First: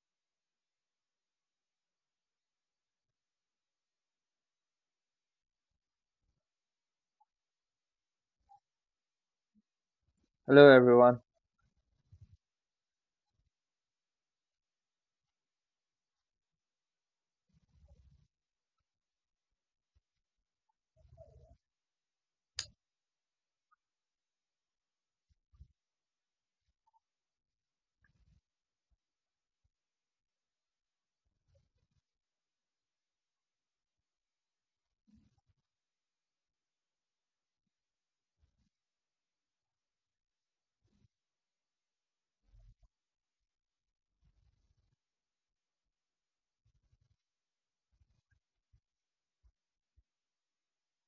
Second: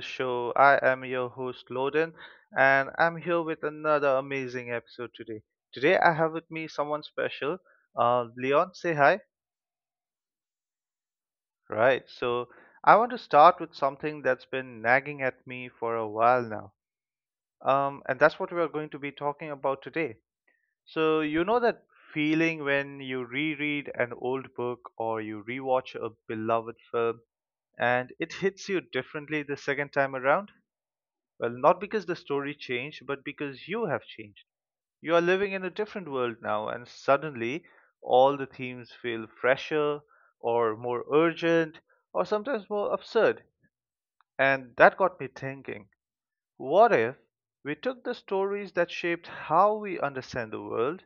show. I am your host, Loden, and I'm here with another amazing episode today. Today, I have with me someone special. Leon, say hi. Hello, everyone. Right, so I want to start with something that's been nagging at me for a while now, and that's what we are going to be talking about today. So, you know that feeling when you reread an old book or you rewatch a beloved film and it hits you differently the second time around? Well, not because the story changed, but because you have changed. You are living in a different world now, and suddenly all the themes feel fresher, or more urgent, or sometimes more absurd. And that got me thinking, what if we took the stories that shaped how we understand the world,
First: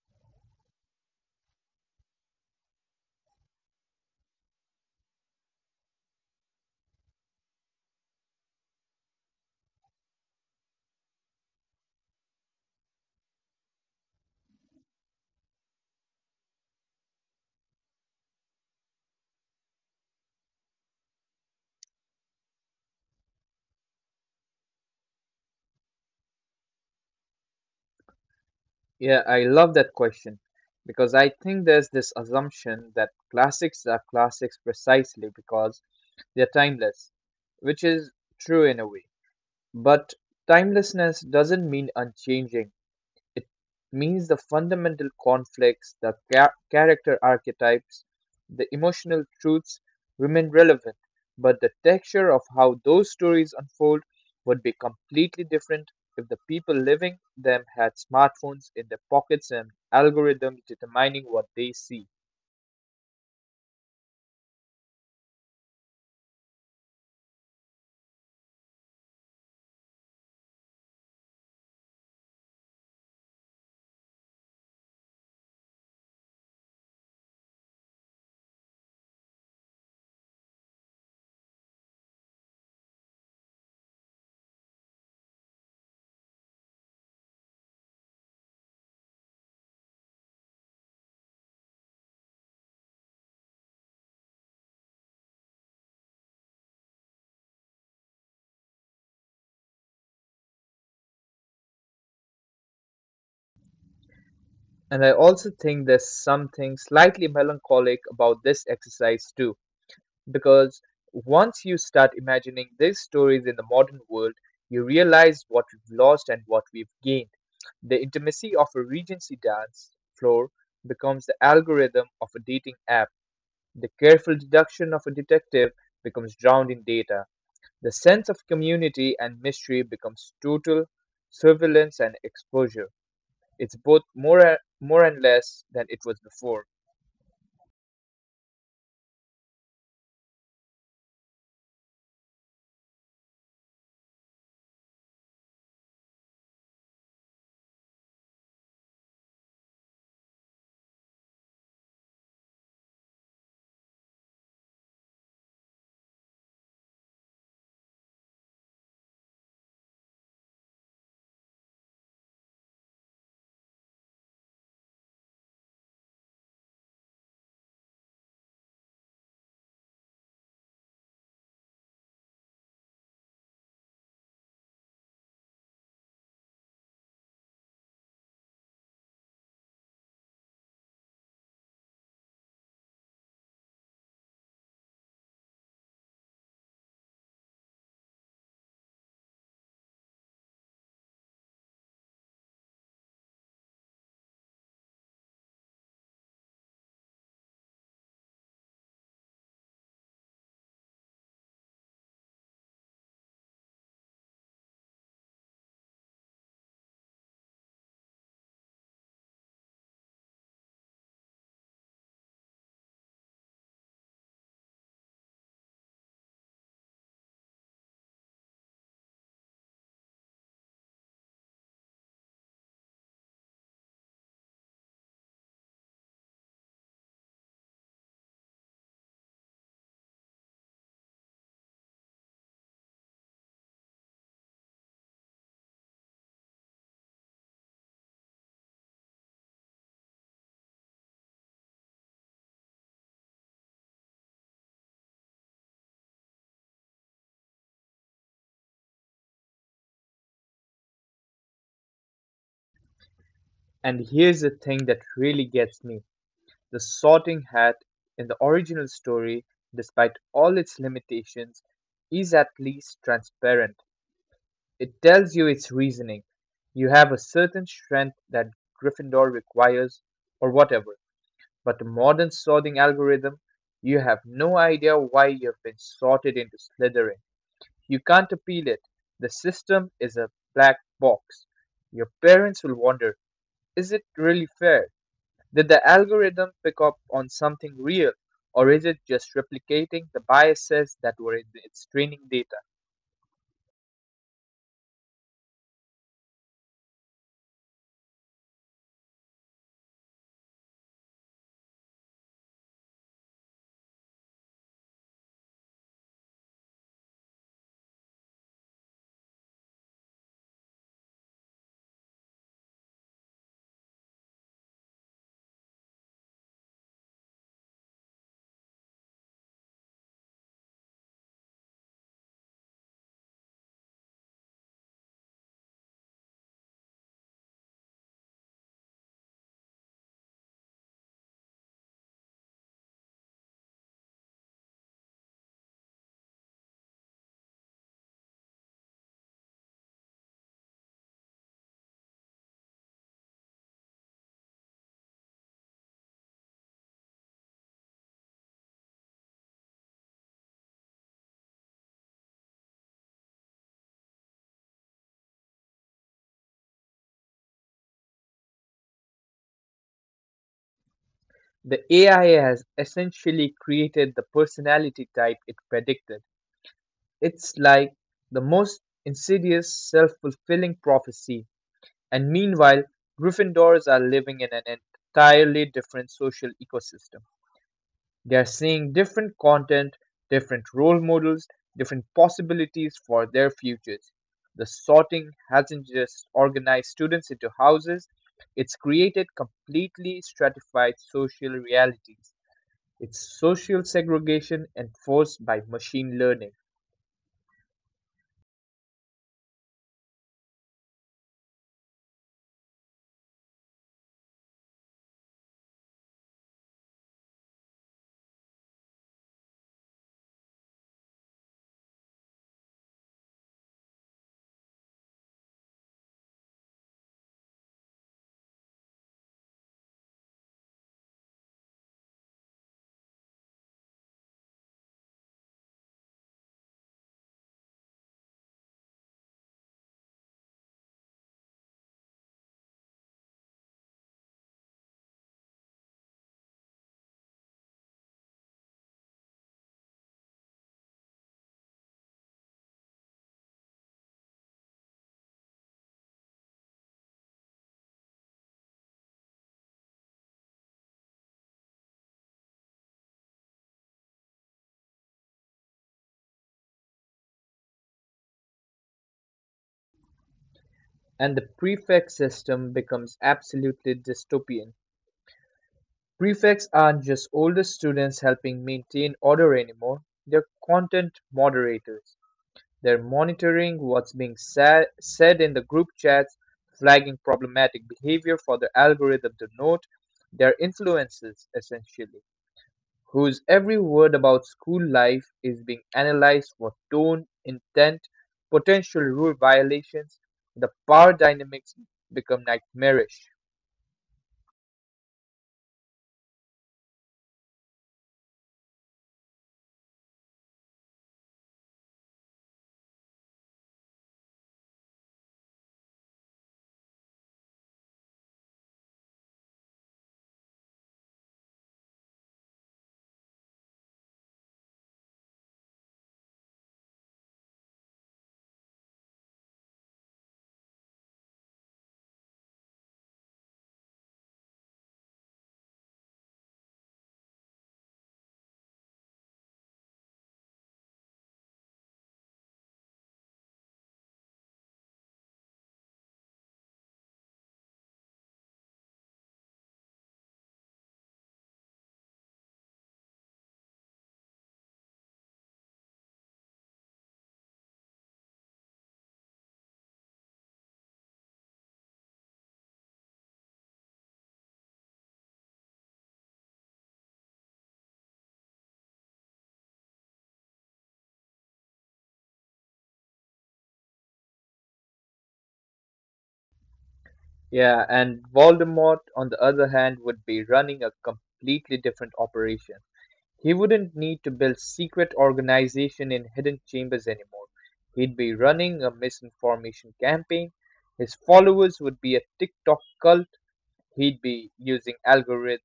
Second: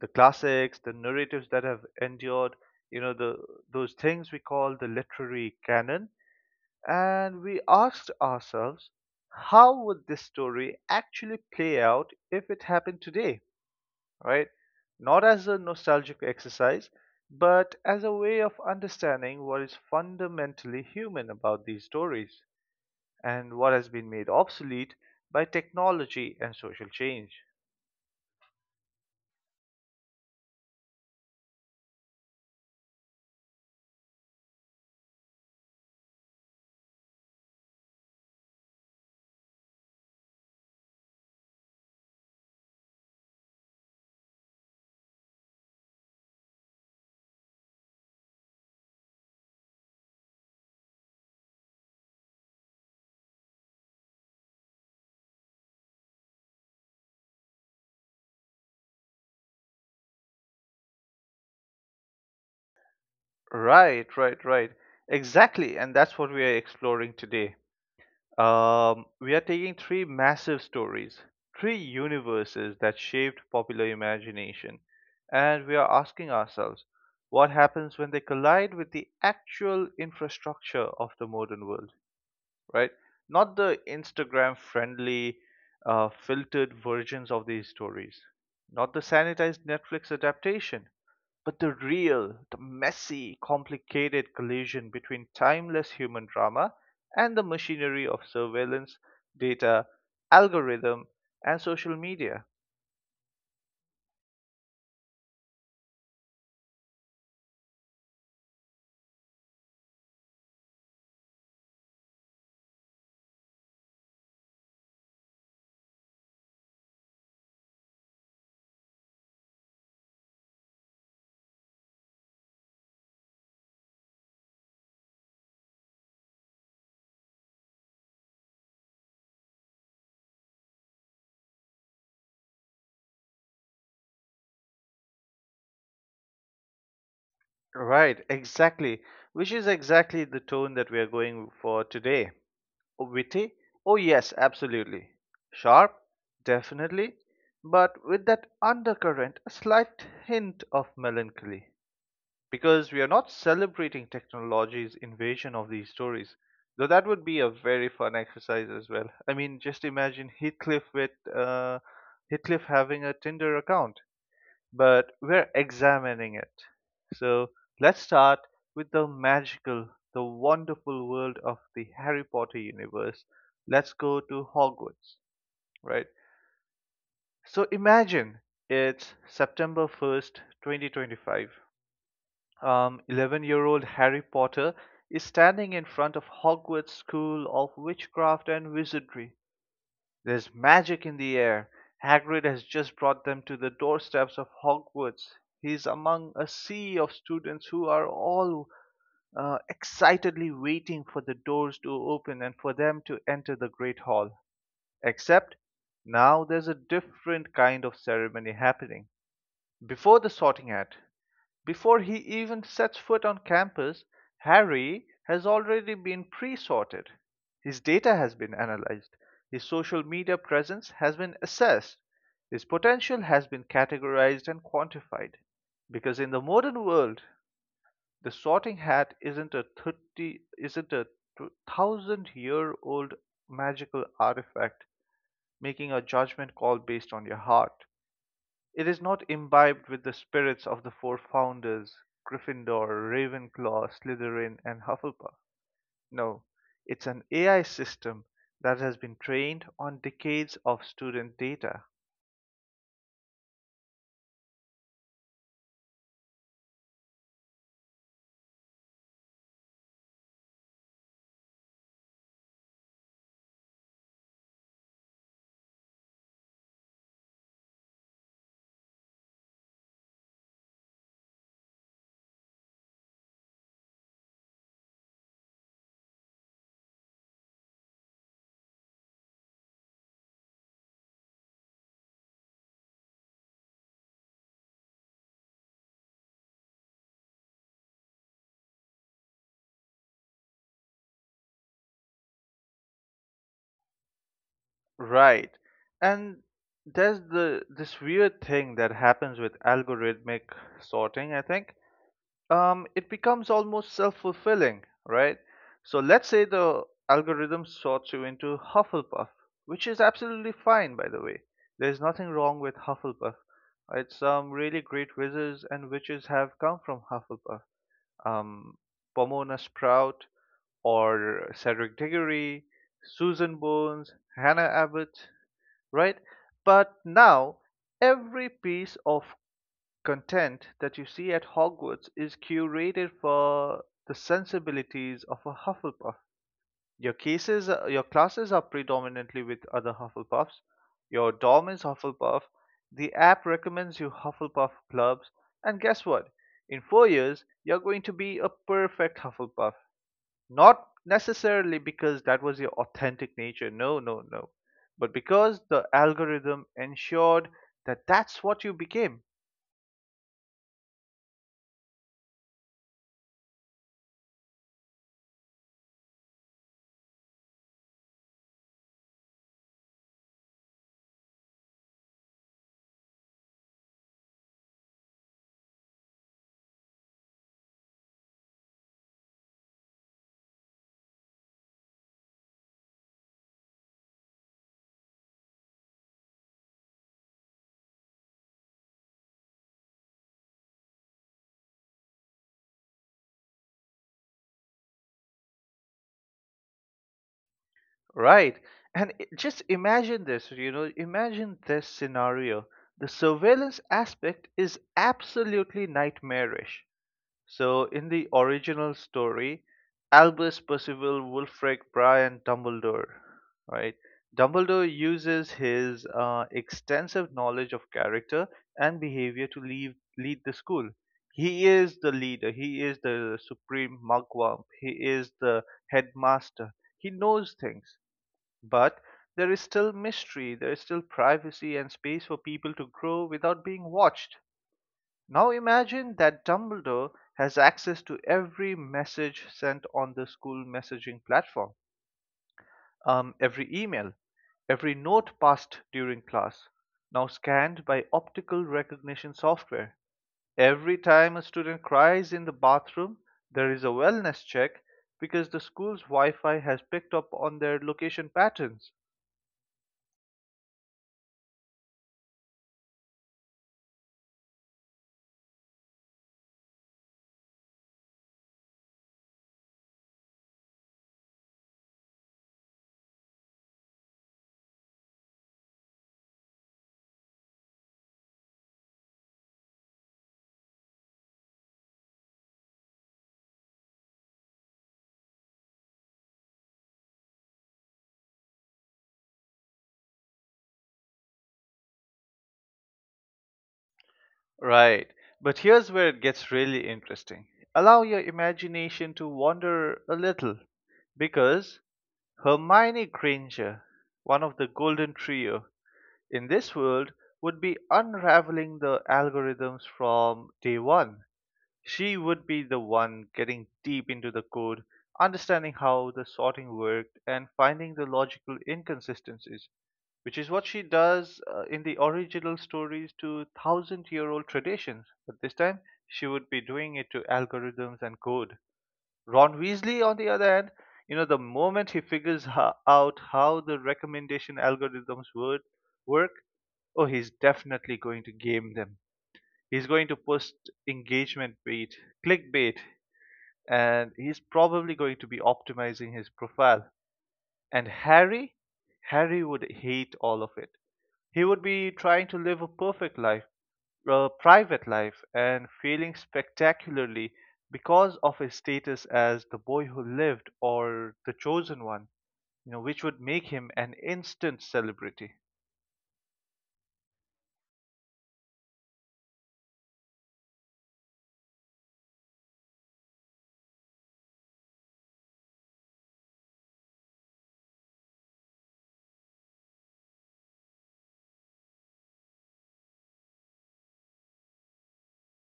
the classics, the narratives that have endured, you know, the, those things we call the literary canon, and we asked ourselves, how would this story actually play out if it happened today, right? Not as a nostalgic exercise, but as a way of understanding what is fundamentally human about these stories and what has been made obsolete by technology and social change. Yeah, I love that question because I think there's this assumption that classics are classics precisely because they're timeless, which is true in a way. But timelessness doesn't mean unchanging. It means the fundamental conflicts, the character archetypes, the emotional truths remain relevant, but the texture of how those stories unfold would be completely different if the people living them had smartphones in their pockets and algorithms determining what they see. Right, right, right. Exactly. And that's what we are exploring today. We are taking three massive stories, three universes that shaped popular imagination, and we are asking ourselves what happens when they collide with the actual infrastructure of the modern world, right? Not the Instagram friendly, filtered versions of these stories, not the sanitized Netflix adaptation, but the real, the messy, complicated collision between timeless human drama and the machinery of surveillance, data, algorithm, and social media. And I also think there's something slightly melancholic about this exercise, too. Because once you start imagining these stories in the modern world, you realize what we've lost and what we've gained. The intimacy of a Regency dance floor becomes the algorithm of a dating app. The careful deduction of a detective becomes drowned in data. The sense of community and mystery becomes total surveillance and exposure. It's both more and less than it was before. Right, exactly. Which is exactly the tone that we are going for today. Witty? Oh, yes, absolutely. Sharp? Definitely. But with that undercurrent, a slight hint of melancholy, because we are not celebrating technology's invasion of these stories. Though that would be a very fun exercise as well. I mean, just imagine Heathcliff with uh, Heathcliff having a Tinder account, but we're examining it. So let's start with the magical, the wonderful world of the Harry Potter universe. Let's go to Hogwarts, right? So imagine it's September 1st, 2025, 11-year-old Harry Potter is standing in front of Hogwarts School of Witchcraft and Wizardry. There's magic in the air. Hagrid has just brought them to the doorsteps of Hogwarts. He's among a sea of students who are all excitedly waiting for the doors to open and for them to enter the Great Hall. Except now there's a different kind of ceremony happening. Before the sorting hat, before he even sets foot on campus, Harry has already been pre sorted. His data has been analyzed, his social media presence has been assessed, his potential has been categorized and quantified. Because in the modern world, the sorting hat isn't a 1,000-year-old magical artifact making a judgment call based on your heart. It is not imbibed with the spirits of the four founders, Gryffindor, Ravenclaw, Slytherin, and Hufflepuff. No, it's an AI system that has been trained on decades of student data. And here's the thing that really gets me. The Sorting Hat in the original story, despite all its limitations, is at least transparent. It tells you its reasoning. You have a certain strength that Gryffindor requires, or whatever. But the modern sorting algorithm, you have no idea why you've been sorted into Slytherin. You can't appeal it. The system is a black box. Your parents will wonder, is it really fair? Did the algorithm pick up on something real, or is it just replicating the biases that were in its training data? Right. And there's the this weird thing that happens with algorithmic sorting, I think. It becomes almost self-fulfilling, right? So let's say the algorithm sorts you into Hufflepuff, which is absolutely fine, by the way. There's nothing wrong with Hufflepuff. Right? Some really great wizards and witches have come from Hufflepuff. Um, Pomona Sprout, or Cedric Diggory, Susan Bones, Hannah Abbott, right? But now every piece of content that you see at Hogwarts is curated for the sensibilities of a Hufflepuff. Your cases, your classes are predominantly with other Hufflepuffs. Your dorm is Hufflepuff. The app recommends you Hufflepuff clubs. And guess what? In 4 years, you're going to be a perfect Hufflepuff. Not necessarily because that was your authentic nature. No, no, no. But because the algorithm ensured that that's what you became. The AI has essentially created the personality type it predicted. It's like the most insidious self fulfilling prophecy, and meanwhile, Gryffindors are living in an entirely different social ecosystem. They're seeing different content, different role models, different possibilities for their futures. The sorting hasn't just organized students into houses, it's created completely stratified social realities. It's social segregation enforced by machine learning. Right. And just imagine this, you know, imagine this scenario. The surveillance aspect is absolutely nightmarish. So, in the original story, Albus, Percival, Wulfric, Brian, Dumbledore, right? Dumbledore uses his extensive knowledge of character and behavior to lead the school. He is the leader, he is the supreme mugwump, he is the headmaster, he knows things, but there is still mystery, there is still privacy and space for people to grow without being watched. Now imagine that Dumbledore has access to every message sent on the school messaging platform, every email, every note passed during class, now scanned by optical recognition software. Every time a student cries in the bathroom, there is a wellness check because the school's Wi Fi has picked up on their location patterns. And the prefect system becomes absolutely dystopian. Prefects aren't just older students helping maintain order anymore, they're content moderators. They're monitoring what's being said in the group chats, flagging problematic behavior for the algorithm to note. They're influences, essentially, whose every word about school life is being analyzed for tone, intent, potential rule violations. The power dynamics become nightmarish. Right. But here's where it gets really interesting. Allow your imagination to wander a little, because Hermione Granger, one of the golden trio in this world, would be unraveling the algorithms from day one. She would be the one getting deep into the code, understanding how the sorting worked, and finding the logical inconsistencies, which is what she does in the original stories to 1,000-year-old traditions, but this time she would be doing it to algorithms and code. Ron Weasley, on the other hand, you know, the moment he figures out how the recommendation algorithms would work, oh, he's definitely going to game them. He's going to post engagement bait, clickbait, and he's probably going to be optimizing his profile. And Harry would hate all of it. He would be trying to live a perfect life, a private life, and failing spectacularly because of his status as the boy who lived or the chosen one, you know, which would make him an instant celebrity. Yeah, and Voldemort, on the other hand, would be running a completely different operation. He wouldn't need to build secret organization in hidden chambers anymore. He'd be running a misinformation campaign. His followers would be a TikTok cult. He'd be using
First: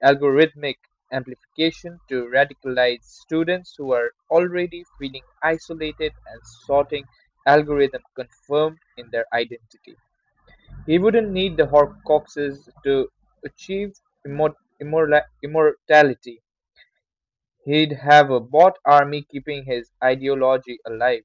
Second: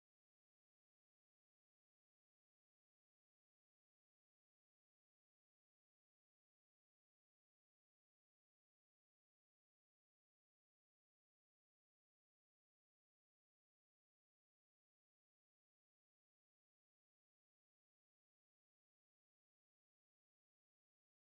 algorithmic amplification to radicalize students who are already feeling isolated and sorting algorithm confirmed in their identity. He wouldn't need the Horcruxes to achieve immor- immortality. He'd have a bot army keeping his ideology alive.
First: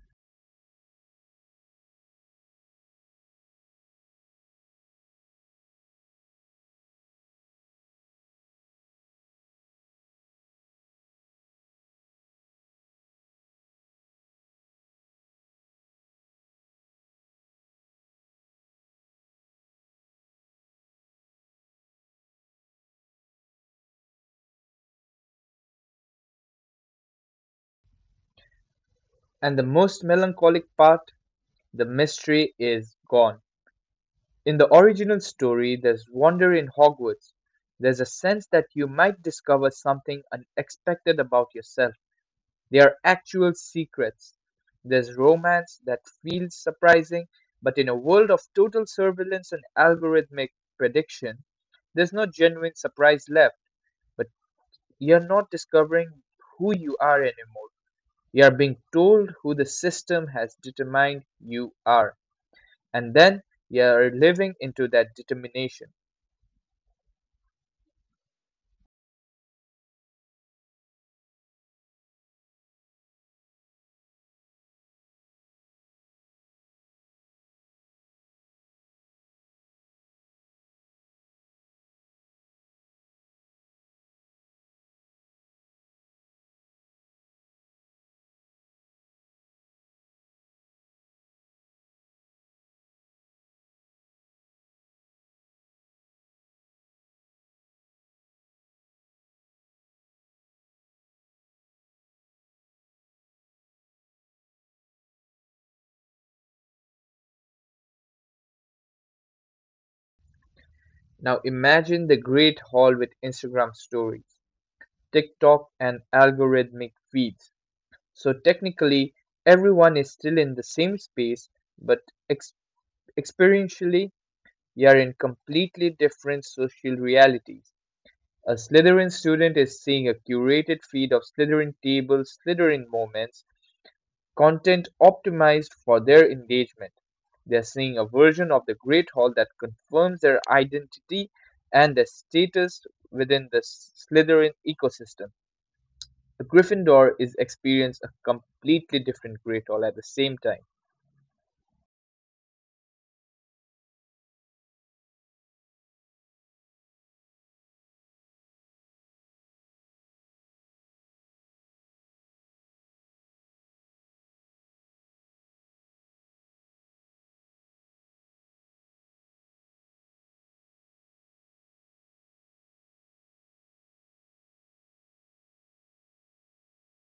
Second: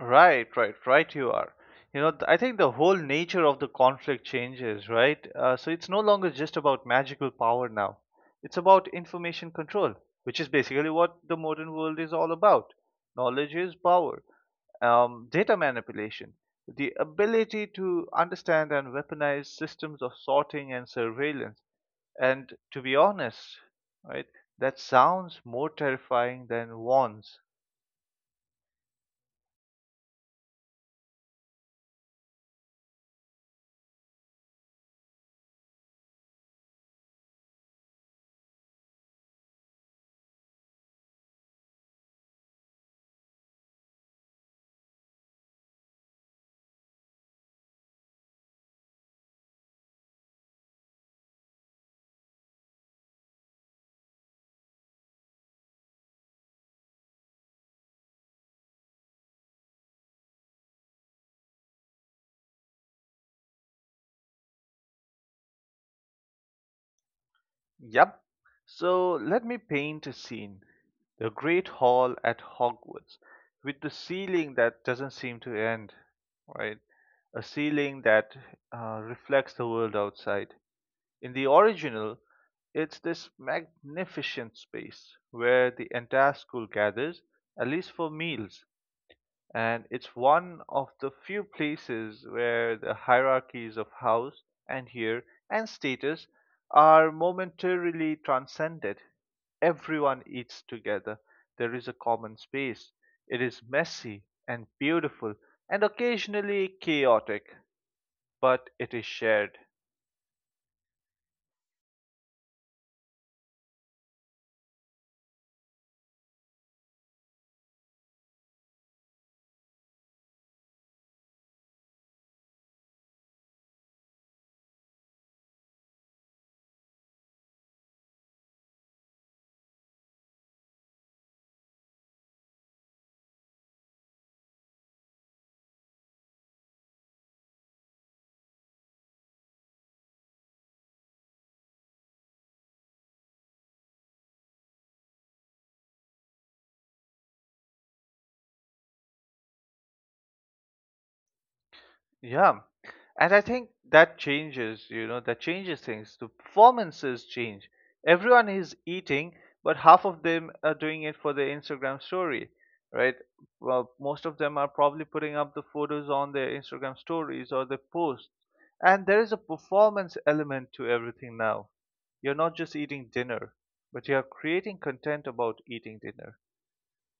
Right, right, right. You are. You know, I think the whole nature of the conflict changes, right? So it's no longer just about magical power now. It's about information control, which is basically what the modern world is all about. Knowledge is power. Data manipulation, the ability to understand and weaponize systems of sorting and surveillance. And to be honest, right, that sounds more terrifying than wands. And the most melancholic part, the mystery is gone. In the original story, there's wonder in Hogwarts. There's a sense that you might discover something unexpected about yourself. There are actual secrets. There's romance that feels surprising, but in a world of total surveillance and algorithmic prediction, there's no genuine surprise left, but you're not discovering who you are anymore. You're being told who the system has determined you are, and then you're living into that determination. Yep. So let me paint a scene. The Great Hall at Hogwarts, with the ceiling that doesn't seem to end, right? A ceiling that reflects the world outside. In the original, it's this magnificent space where the entire school gathers, at least for meals, and it's one of the few places where the hierarchies of house and here and status are momentarily transcended. Everyone eats together. There is a common space. It is messy and beautiful and occasionally chaotic, but it is shared. Now imagine the great hall with Instagram stories, TikTok, and algorithmic feeds. So technically, everyone is still in the same space, but ex- experientially, you're in completely different social realities. A Slytherin student is seeing a curated feed of Slytherin tables, Slytherin moments, content optimized for their engagement. They're seeing a version of the Great Hall that confirms their identity and their status within the Slytherin ecosystem. The Gryffindor is experiencing a completely different Great Hall at the same time. Yeah. And I think that changes, you know, that changes things. The performances change. Everyone is eating, but half of them are doing it for their Instagram story, right? Well, most of them are probably putting up the photos on their Instagram stories or their posts. And there is a performance element to everything now. You're not just eating dinner, but you're creating content about eating dinner,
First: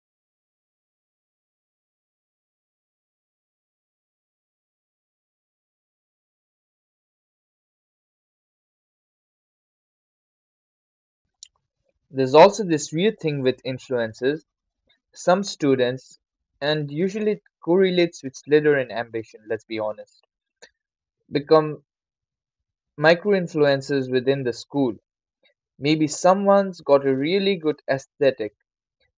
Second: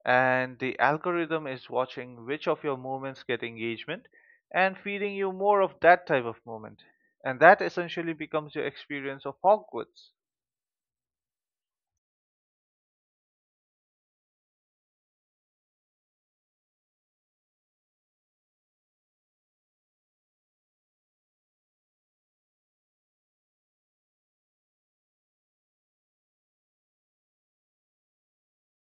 and the algorithm is watching which of your movements get engagement and feeding you more of that type of movement. And that essentially becomes your experience of Hogwarts. There's also this weird thing with influences. Some students, and usually it correlates with Slytherin ambition, let's be honest, become micro influencers within the school. Maybe someone's got a really good aesthetic.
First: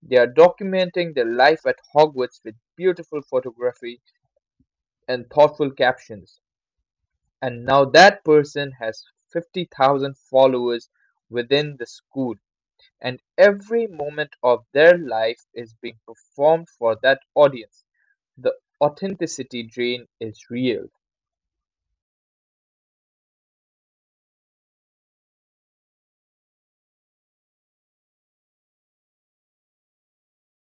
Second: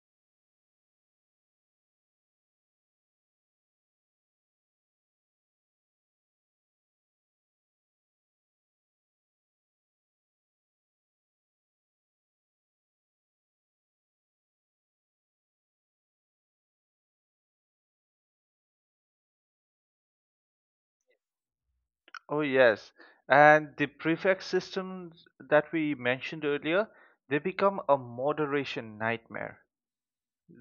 They are documenting their life at Hogwarts with beautiful photography and thoughtful captions. And now that person has 50,000 followers within the school, and every moment of their life is being performed for that audience. The authenticity drain is real. Oh, yes. And the prefix systems that we mentioned earlier, they become a moderation nightmare.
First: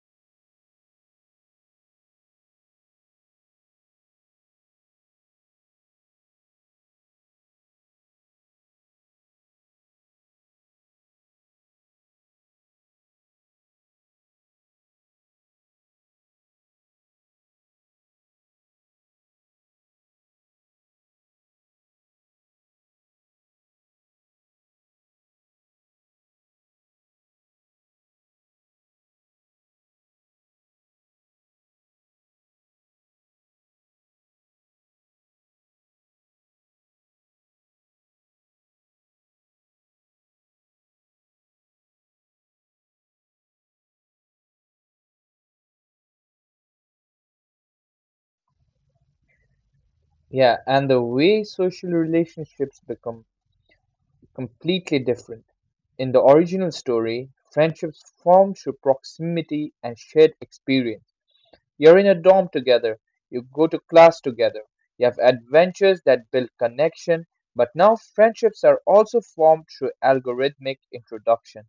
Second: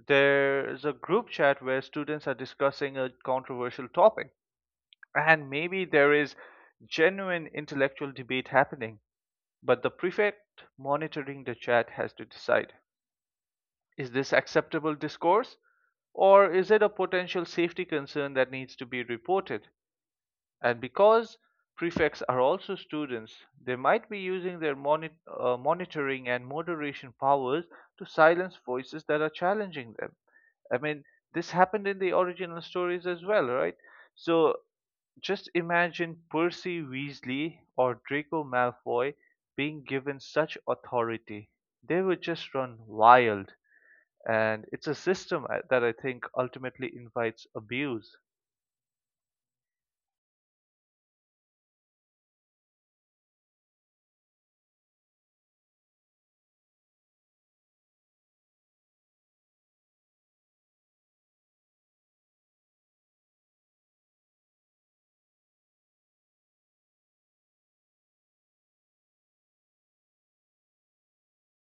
There's a group chat where students are discussing a controversial topic, and maybe there is genuine intellectual debate happening. But the prefect monitoring the chat has to decide, is this acceptable discourse or is it a potential safety concern that needs to be reported? And because prefects are also students, they might be using their monitoring and moderation powers to silence voices that are challenging them. I mean, this happened in the original stories as well, right? So just imagine Percy Weasley or Draco Malfoy being given such authority. They would just run wild. And it's a system that I think ultimately invites abuse. Yeah, and the way social relationships become completely different. In the original story, friendships form through proximity and shared experience. You're in a dorm together, you go to class together, you have adventures that build connection, but now friendships are also formed through algorithmic introduction.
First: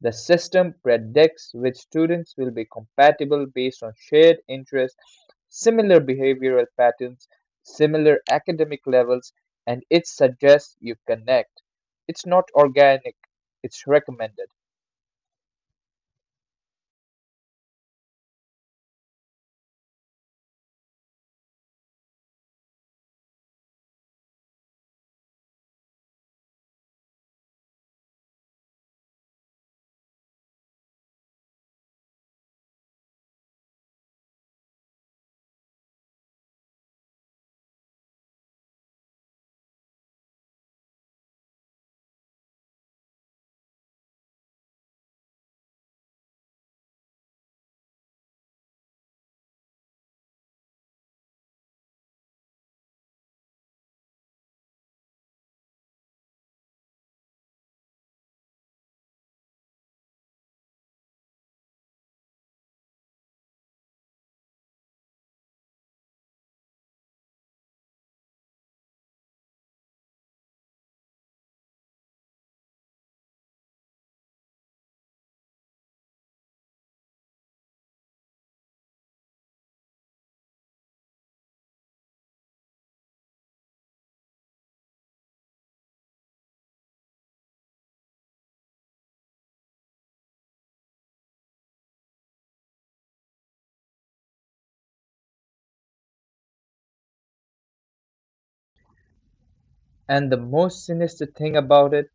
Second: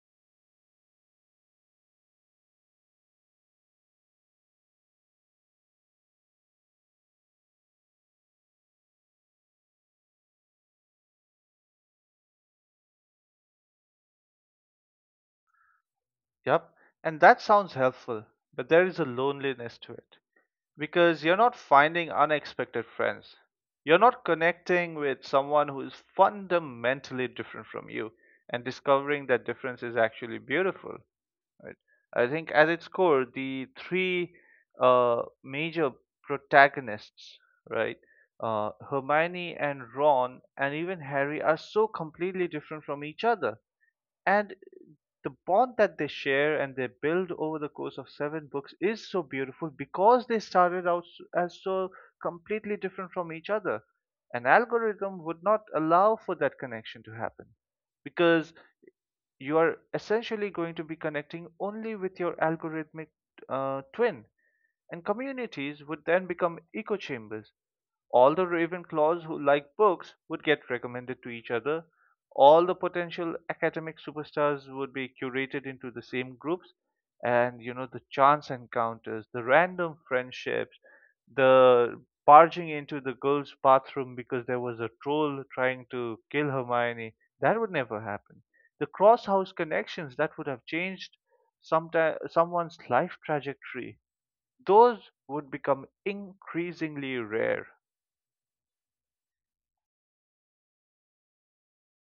The system predicts which students will be compatible based on shared interests, similar behavioral patterns, similar academic levels, and it suggests you connect. It's not organic, it's recommended. Yep. And that sounds helpful, but there is a loneliness to it. Because you're not finding unexpected friends. You're not connecting with someone who is fundamentally different from you and discovering that difference is actually beautiful, right? I think at its core, the three major protagonists, right? Hermione and Ron and even Harry are so completely different from each other. And the bond that they share and they build over the course of seven books is so beautiful because they started out as so completely different from each other. An algorithm would not allow for that connection to happen because you are essentially going to be connecting only with your algorithmic twin, and communities would then become echo chambers. All the Ravenclaws who like books would get recommended to each other. All the potential academic superstars would be curated into the same groups. And, you know, the chance encounters, the random friendships, the barging into the girl's bathroom because there was a troll trying to kill Hermione, that would never happen. The cross house connections that would have changed someti someone's life trajectory, those would become increasingly rare. And the most sinister thing about it,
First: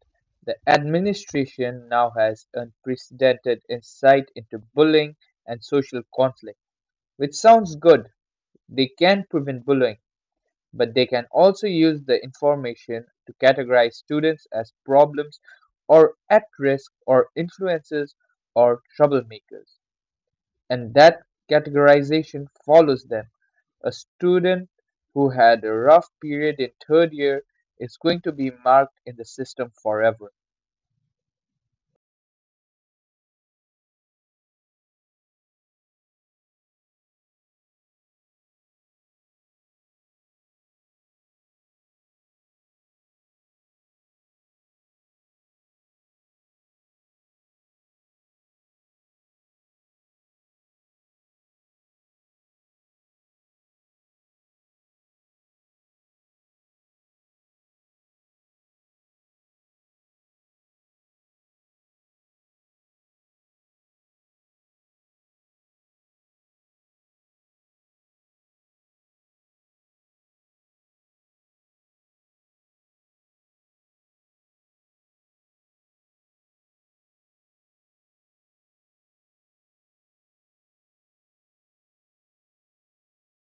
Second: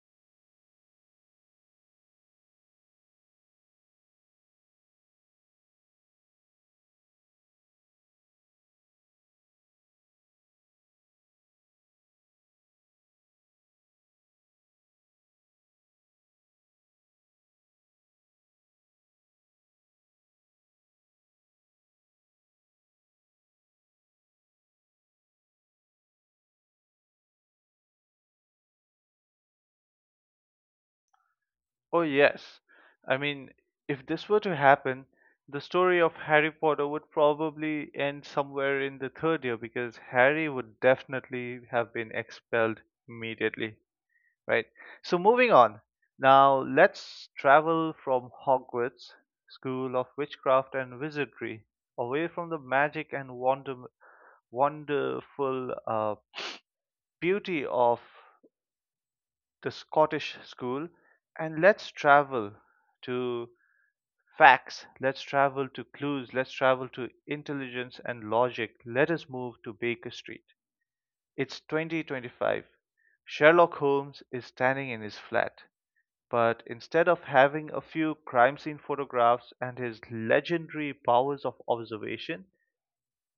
the administration now has unprecedented insight into bullying and social conflict, which sounds good. They can prevent bullying, but they can also use the information to categorize students as problems or at risk or influences or troublemakers. And that categorization follows them. A student who had a rough period in third year is going to be marked in the system forever. Oh, yes. I mean, if this were to happen, the story of Harry Potter would probably end somewhere in the third year because Harry would definitely have been expelled immediately. Right? So moving on. Now let's travel from Hogwarts, School of Witchcraft and Wizardry, away from the magic and wonder, wonderful beauty of the Scottish school, and let's travel to facts, let's travel to clues, let's travel to intelligence and logic. Let us move to Baker Street. It's 2025. Sherlock Holmes is standing in his flat. But instead of having a few crime scene photographs and his legendary powers of observation,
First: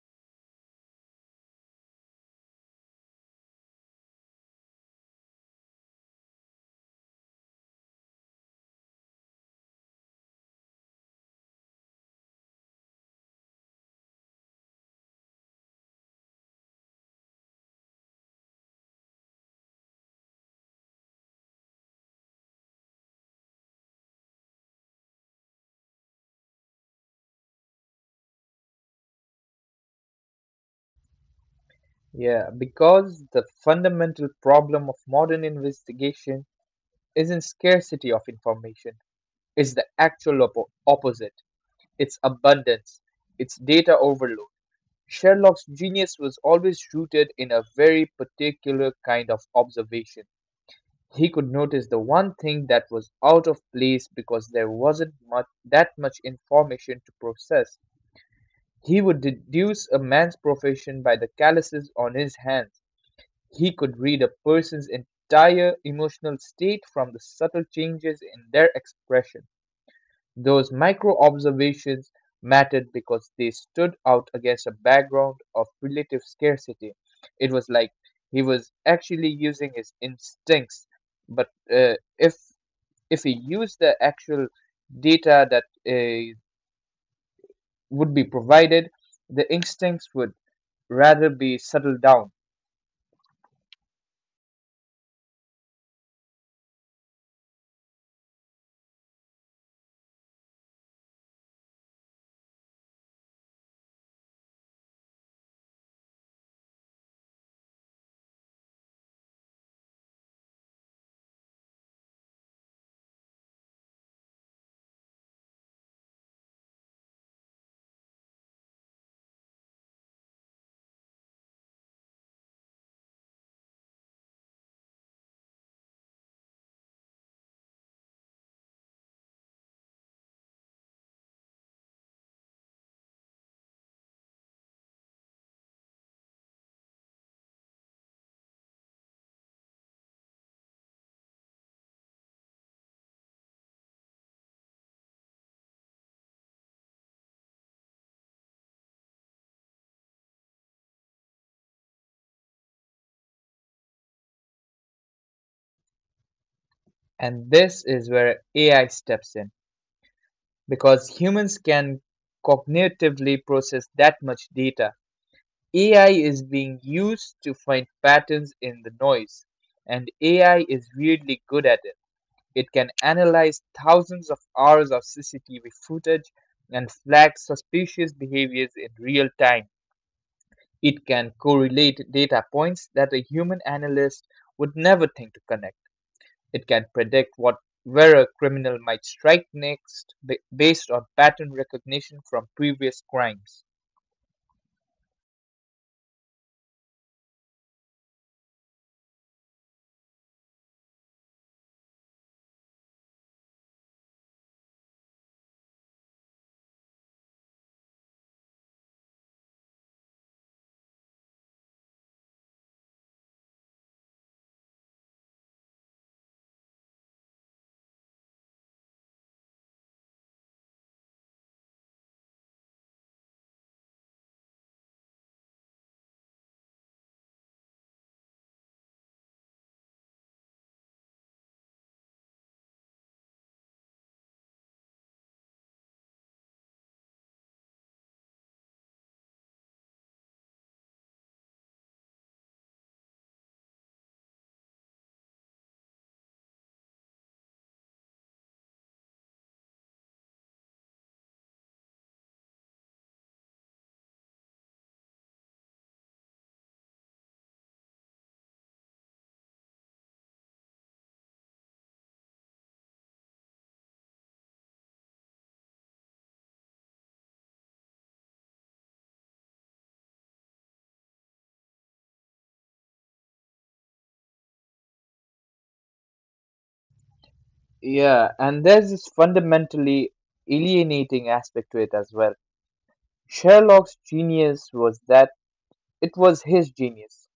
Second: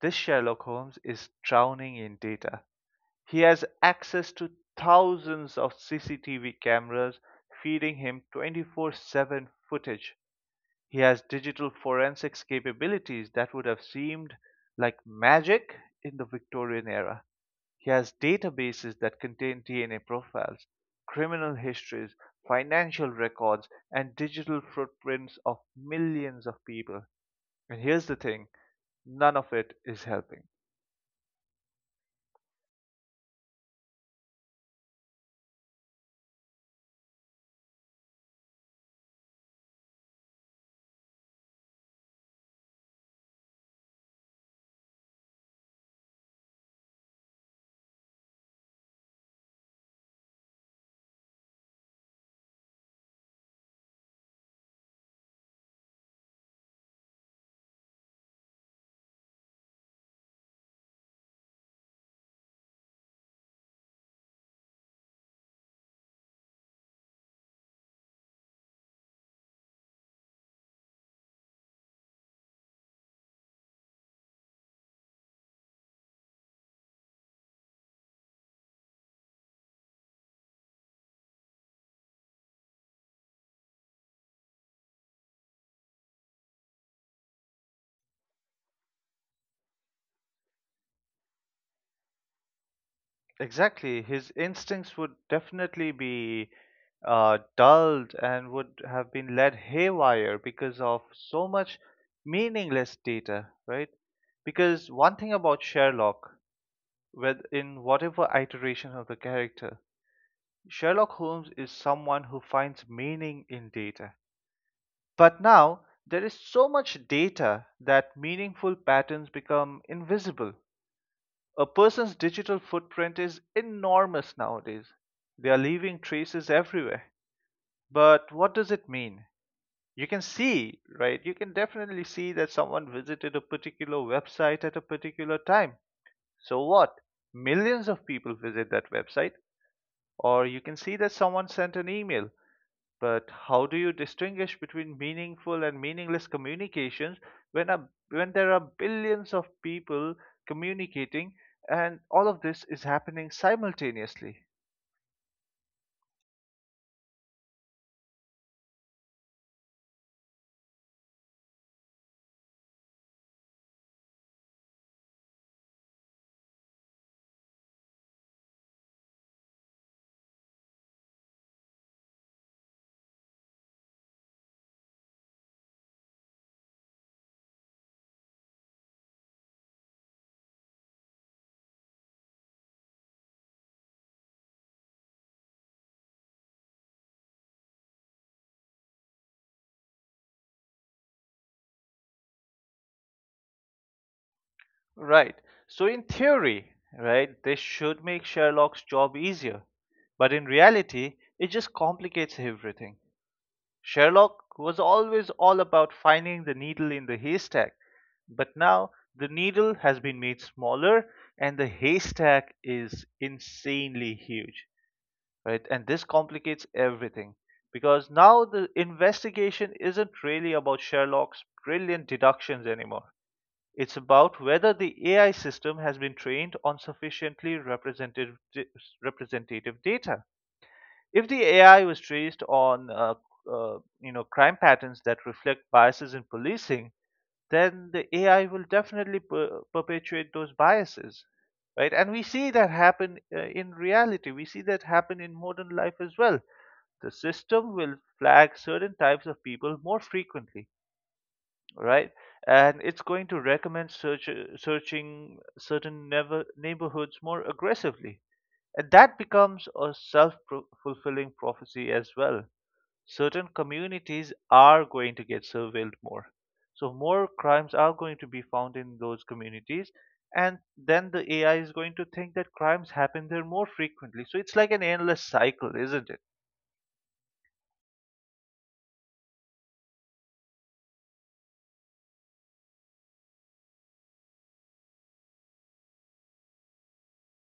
this Sherlock Holmes is drowning in data. He has access to thousands of CCTV cameras feeding him 24/7 footage. He has digital forensics capabilities that would have seemed like magic in the Victorian era. He has databases that contain DNA profiles, criminal histories, financial records, and digital footprints of millions of people. And here's the thing, none of it is helping. Yeah, because the fundamental problem of modern investigation isn't scarcity of information, it's the actual opposite. It's abundance, it's data overload. Sherlock's genius was always rooted in a very particular kind of observation. He could notice the one thing that was out of place because there wasn't much information to process. He would deduce a man's profession by the calluses on his hands. He could read a person's entire emotional state from the subtle changes in their expression. Those micro observations mattered because they stood out against a background of relative scarcity. It was like he was actually using his instincts, but if we use the actual data that uh, would be provided, the instincts would rather be settled down. Exactly. His instincts would definitely be dulled and would have been led haywire because of so much meaningless data, right? Because one thing about Sherlock, with in whatever iteration of the character, Sherlock Holmes is someone who finds meaning in data. But now there is so much data that meaningful patterns become invisible. A person's digital footprint is enormous nowadays. They are leaving traces everywhere. But what does it mean? You can see, right? You can definitely see that someone visited a particular website at a particular time. So what? Millions of people visit that website. Or you can see that someone sent an email. But how do you distinguish between meaningful and meaningless communications when there are billions of people communicating and all of this is happening simultaneously? And this is where AI steps in because humans can cognitively process that much data. AI is being used to find patterns in the noise, and AI is weirdly good at it. It can analyze thousands of hours of CCTV footage and flag suspicious behaviors in real time. It can correlate data points that a human analyst would never think to connect. It can predict what where a criminal might strike next based on pattern recognition from previous crimes. Right. So in theory, right, this should make Sherlock's job easier. But in reality, it just complicates everything. Sherlock was always all about finding the needle in the haystack, but now the needle has been made smaller and the haystack is insanely huge, right? And this complicates everything because now the investigation isn't really about Sherlock's brilliant deductions anymore. It's about whether the AI system has been trained on sufficiently representative data. If the AI was traced on crime patterns that reflect biases in policing, then the AI will definitely perpetuate those biases, right? And we see that happen in reality. We see that happen in modern life as well. The system will flag certain types of people more frequently, right? And it's going to recommend searching certain never, neighborhoods more aggressively, and that becomes a self-fulfilling prophecy as well. Certain communities are going to get surveilled more. So more crimes are going to be found in those communities, and then the AI is going to think that crimes happen there more frequently. So it's like an endless cycle, isn't it? Yeah, and there's this fundamentally alienating aspect to it as well. Sherlock's genius was that it was his genius.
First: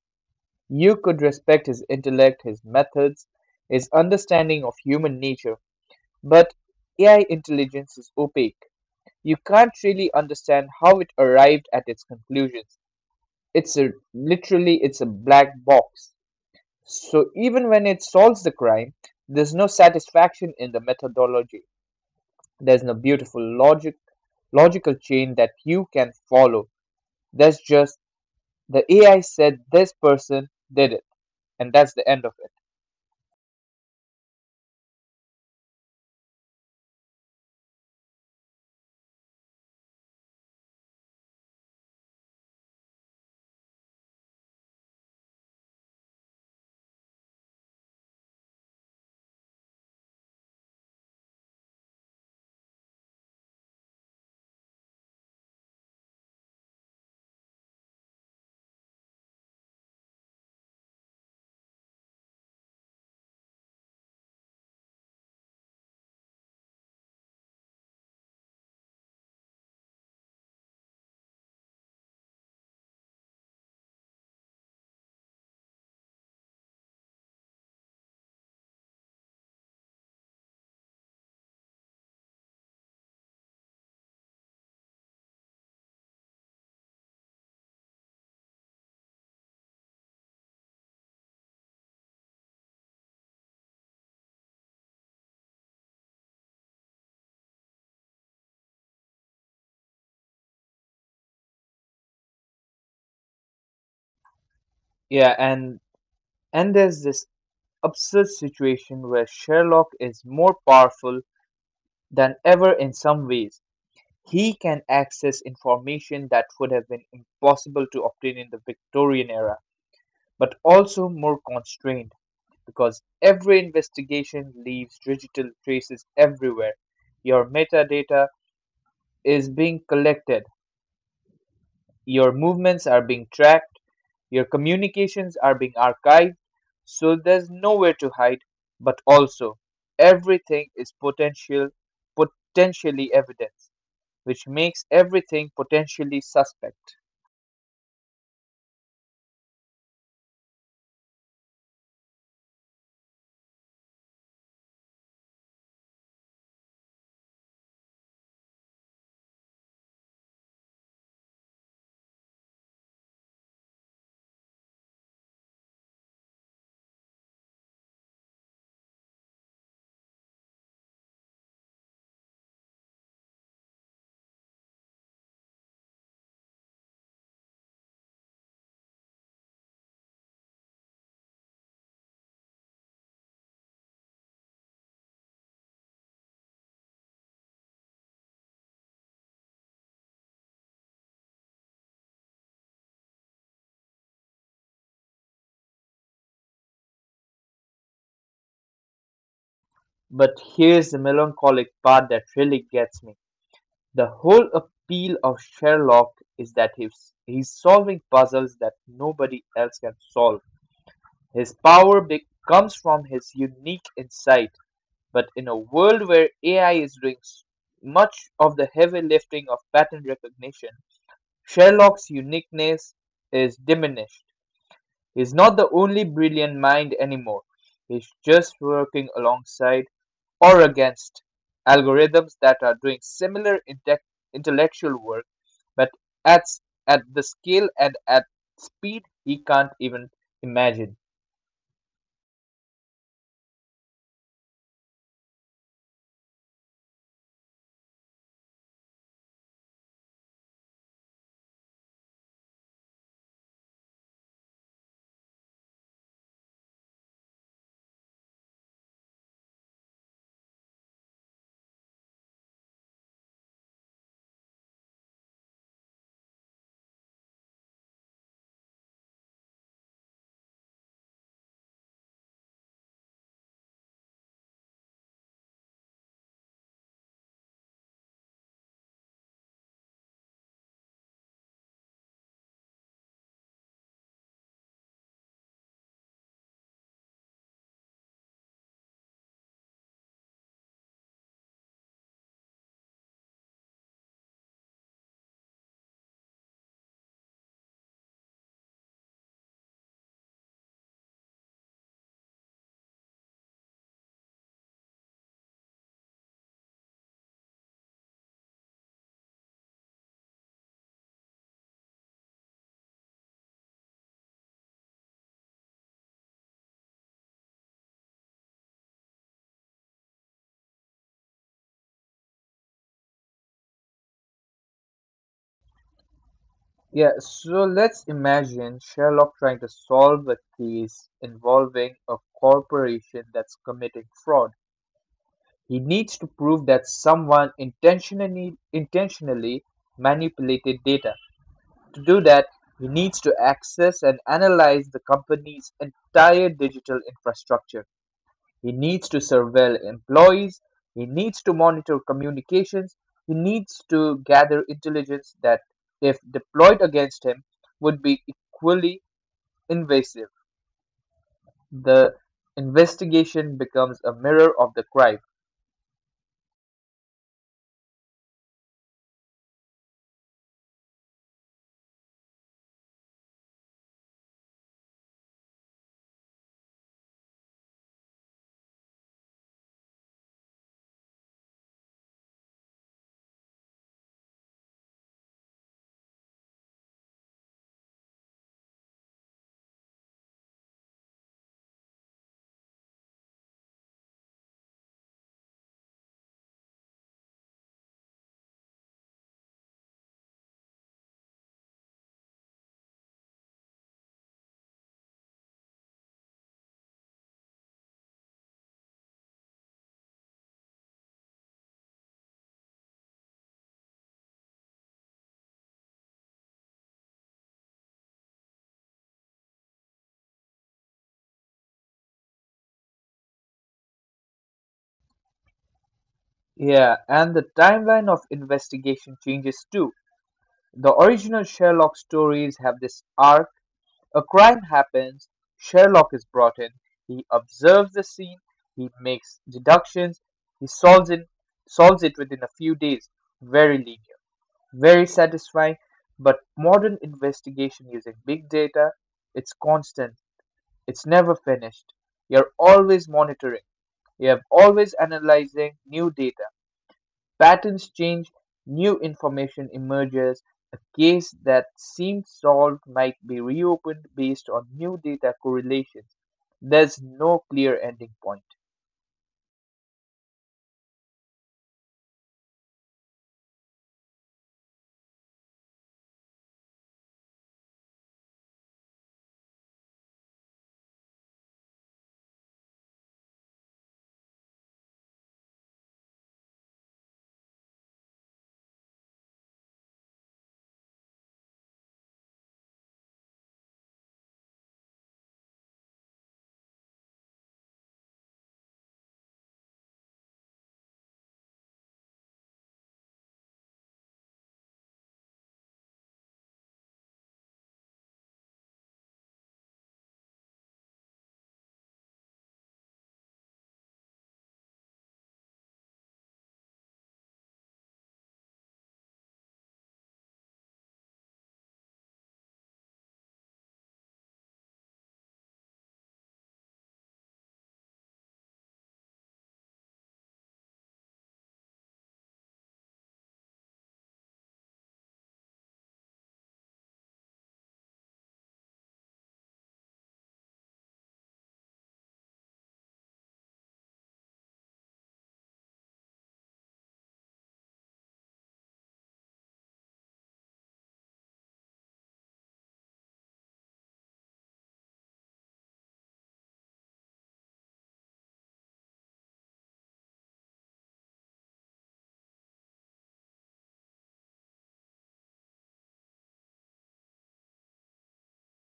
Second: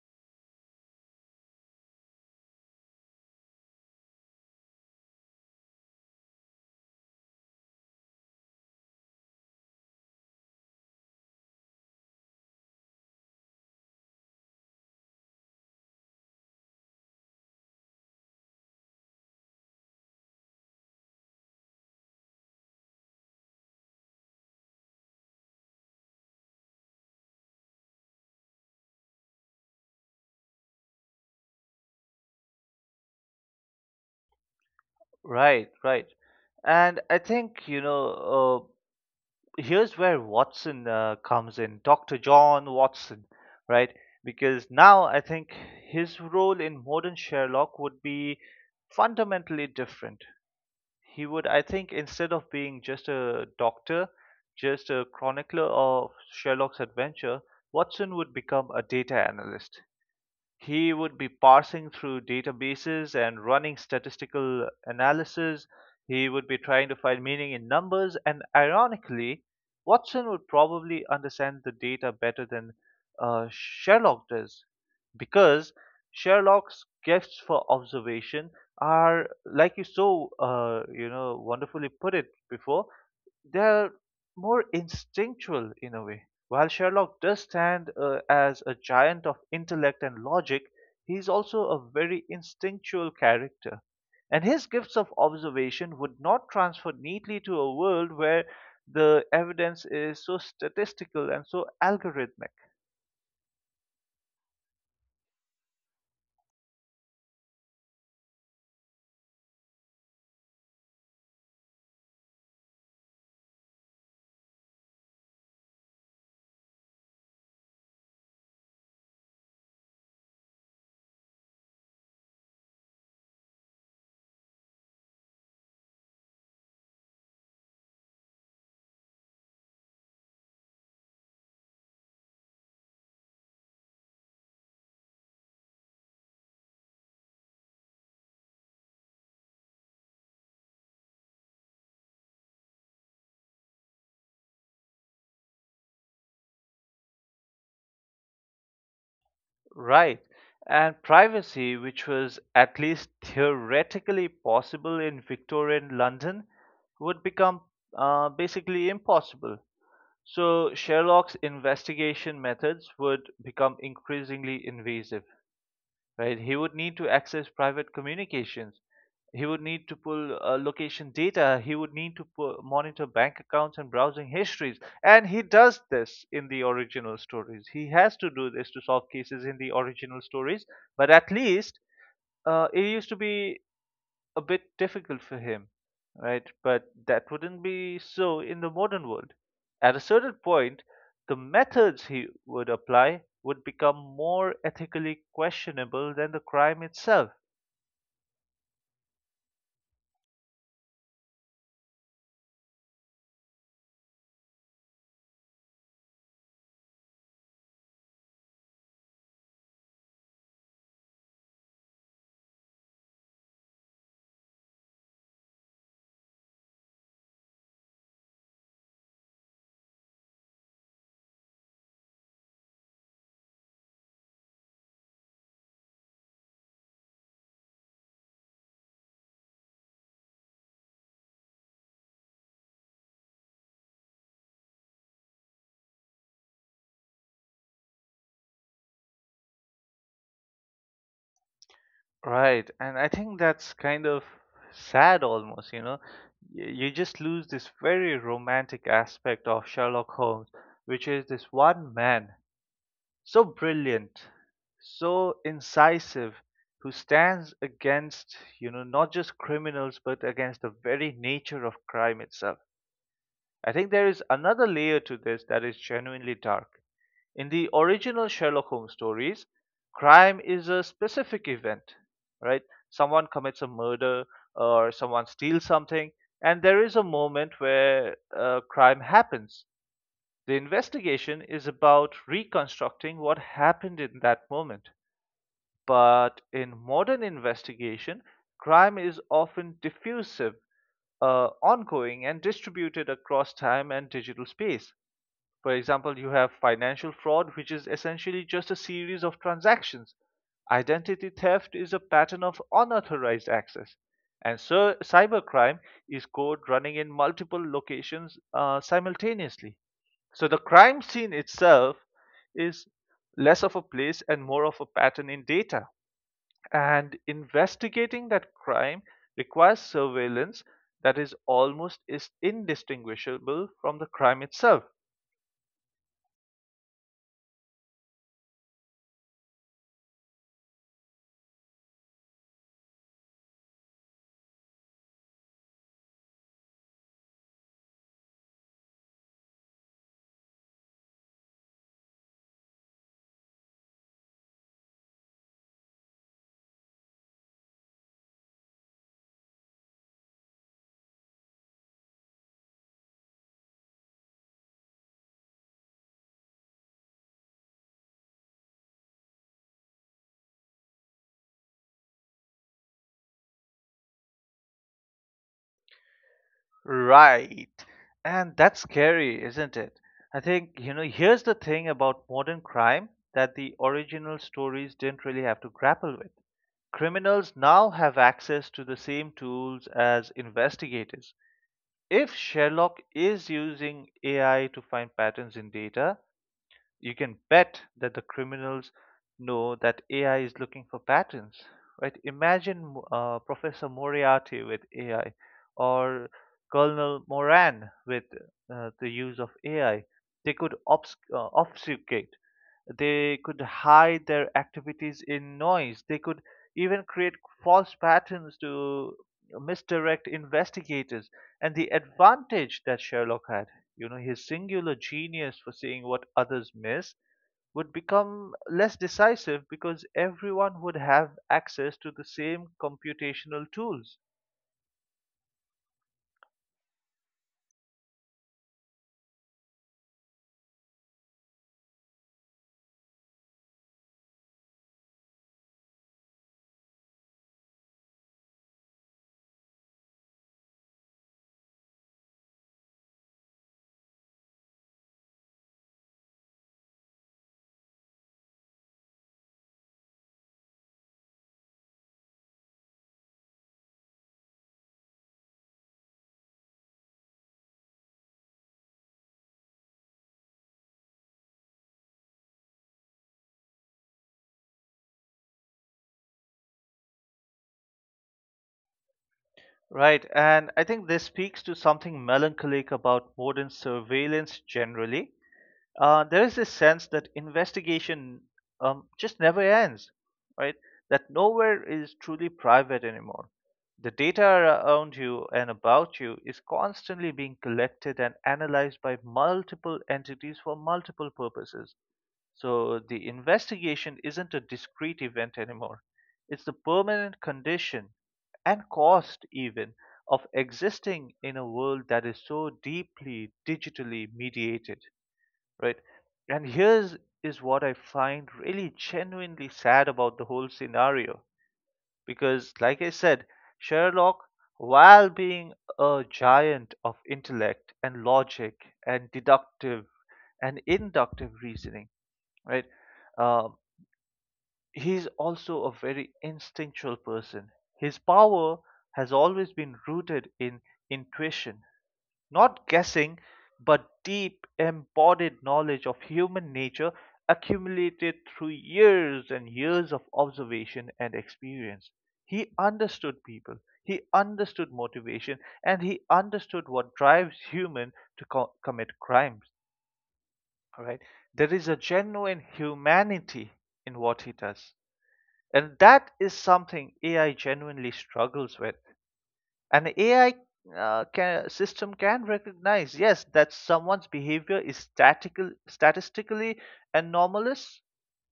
You could respect his intellect, his methods, his understanding of human nature, but AI intelligence is opaque. You can't really understand how it arrived at its conclusions. It's a literally it's a black box. So even when it solves the crime, there's no satisfaction in the methodology. There's no beautiful logical chain that you can follow. That's just the AI said this person did it, and that's the end of it. Right, right. And I think, you know, here's where Watson comes in, Dr. John Watson, right? Because now I think his role in modern Sherlock would be fundamentally different. He would, I think, instead of being just a doctor, just a chronicler of Sherlock's adventure, Watson would become a data analyst. He would be parsing through databases and running statistical analysis. He would be trying to find meaning in numbers. And ironically, Watson would probably understand the data better than Sherlock does, because Sherlock's gifts for observation are, like you wonderfully put it before, they're more instinctual in a way. While Sherlock does stand as a giant of intellect and logic, he's also a very instinctual character. And his gifts of observation would not transfer neatly to a world where the evidence is so statistical and so algorithmic. Yeah, and there's this absurd situation where Sherlock is more powerful than ever in some ways. He can access information that would have been impossible to obtain in the Victorian era, but also more constrained because every investigation leaves digital traces everywhere. Your metadata is being collected, your movements are being tracked, your communications are being archived, so there's nowhere to hide, but also everything is potentially evidence, which makes everything potentially suspect. Right. And privacy, which was at least theoretically possible in Victorian London, would become basically impossible. So Sherlock's investigation methods would become increasingly invasive, right? He would need to access private communications. He would need to pull location data. He would need to monitor bank accounts and browsing histories. And he does this in the original stories. He has to do this to solve cases in the original stories. But at least it used to be a bit difficult for him, right? But that wouldn't be so in the modern world. At a certain point, the methods he would apply would become more ethically questionable than the crime itself. But here's the melancholic part that really gets me. The whole appeal of Sherlock is that he's solving puzzles that nobody else can solve. His power comes from his unique insight, but in a world where AI is doing much of the heavy lifting of pattern recognition, Sherlock's uniqueness is diminished. He's not the only brilliant mind anymore. He's just working alongside or against algorithms that are doing similar intellectual work, but at s- at the scale and at speed he can't even imagine. Right, and I think that's kind of sad almost, you know. You just lose this very romantic aspect of Sherlock Holmes, which is this one man so brilliant, so incisive, who stands against, you know, not just criminals, but against the very nature of crime itself. I think there is another layer to this that is genuinely dark. In the original Sherlock Holmes stories, crime is a specific event, right? Someone commits a murder or someone steals something, and there is a moment where crime happens. The investigation is about reconstructing what happened in that moment. But in modern investigation, crime is often diffusive, ongoing, and distributed across time and digital space. For example, you have financial fraud, which is essentially just a series of transactions. Identity theft is a pattern of unauthorized access. And so cybercrime is code running in multiple locations simultaneously. So the crime scene itself is less of a place and more of a pattern in data. And investigating that crime requires surveillance that is almost is indistinguishable from the crime itself. Yeah, so let's imagine Sherlock trying to solve a case involving a corporation that's committing fraud. He needs to prove that someone intentionally manipulated data. To do that, he needs to access and analyze the company's entire digital infrastructure. He needs to surveil employees, he needs to monitor communications, he needs to gather intelligence that, if deployed against him, would be equally invasive. The investigation becomes a mirror of the crime. Right. And that's scary, isn't it? I think, you know, here's the thing about modern crime that the original stories didn't really have to grapple with. Criminals now have access to the same tools as investigators. If Sherlock is using AI to find patterns in data, you can bet that the criminals know that AI is looking for patterns, right? Imagine Professor Moriarty with AI or Colonel Moran with the use of AI. They could obfuscate, they could hide their activities in noise. They could even create false patterns to misdirect investigators. And the advantage that Sherlock had, you know, his singular genius for seeing what others miss, would become less decisive because everyone would have access to the same computational tools. Yeah, and the timeline of investigation changes too. The original Sherlock stories have this arc. A crime happens, Sherlock is brought in, he observes the scene, he makes deductions, he solves it within a few days. Very linear, very satisfying, but modern investigation using big data, it's constant, it's never finished. You're always monitoring, you have always analyzing new data, patterns change, new information emerges, a case that seemed solved might be reopened based on new data correlations. There's no clear ending point, Right, and I think this speaks to something melancholic about modern surveillance generally. There is this sense that investigation just never ends, right? That nowhere is truly private anymore. The data around you and about you is constantly being collected and analyzed by multiple entities for multiple purposes. So the investigation isn't a discrete event anymore, it's the permanent condition and cost, even, of existing in a world that is so deeply digitally mediated, right? And here's is what I find really genuinely sad about the whole scenario, because, like I said, Sherlock, while being a giant of intellect and logic and deductive and inductive reasoning, right? Um, he's also a very instinctual person. His power has always been rooted in intuition, not guessing, but deep embodied knowledge of human nature accumulated through years and years of observation and experience. He understood people, he understood motivation, and he understood what drives human to commit crimes. All right, there is a genuine humanity in what he does, and that is something AI genuinely struggles with. An AI system can recognize, yes, that someone's behavior is statistically anomalous,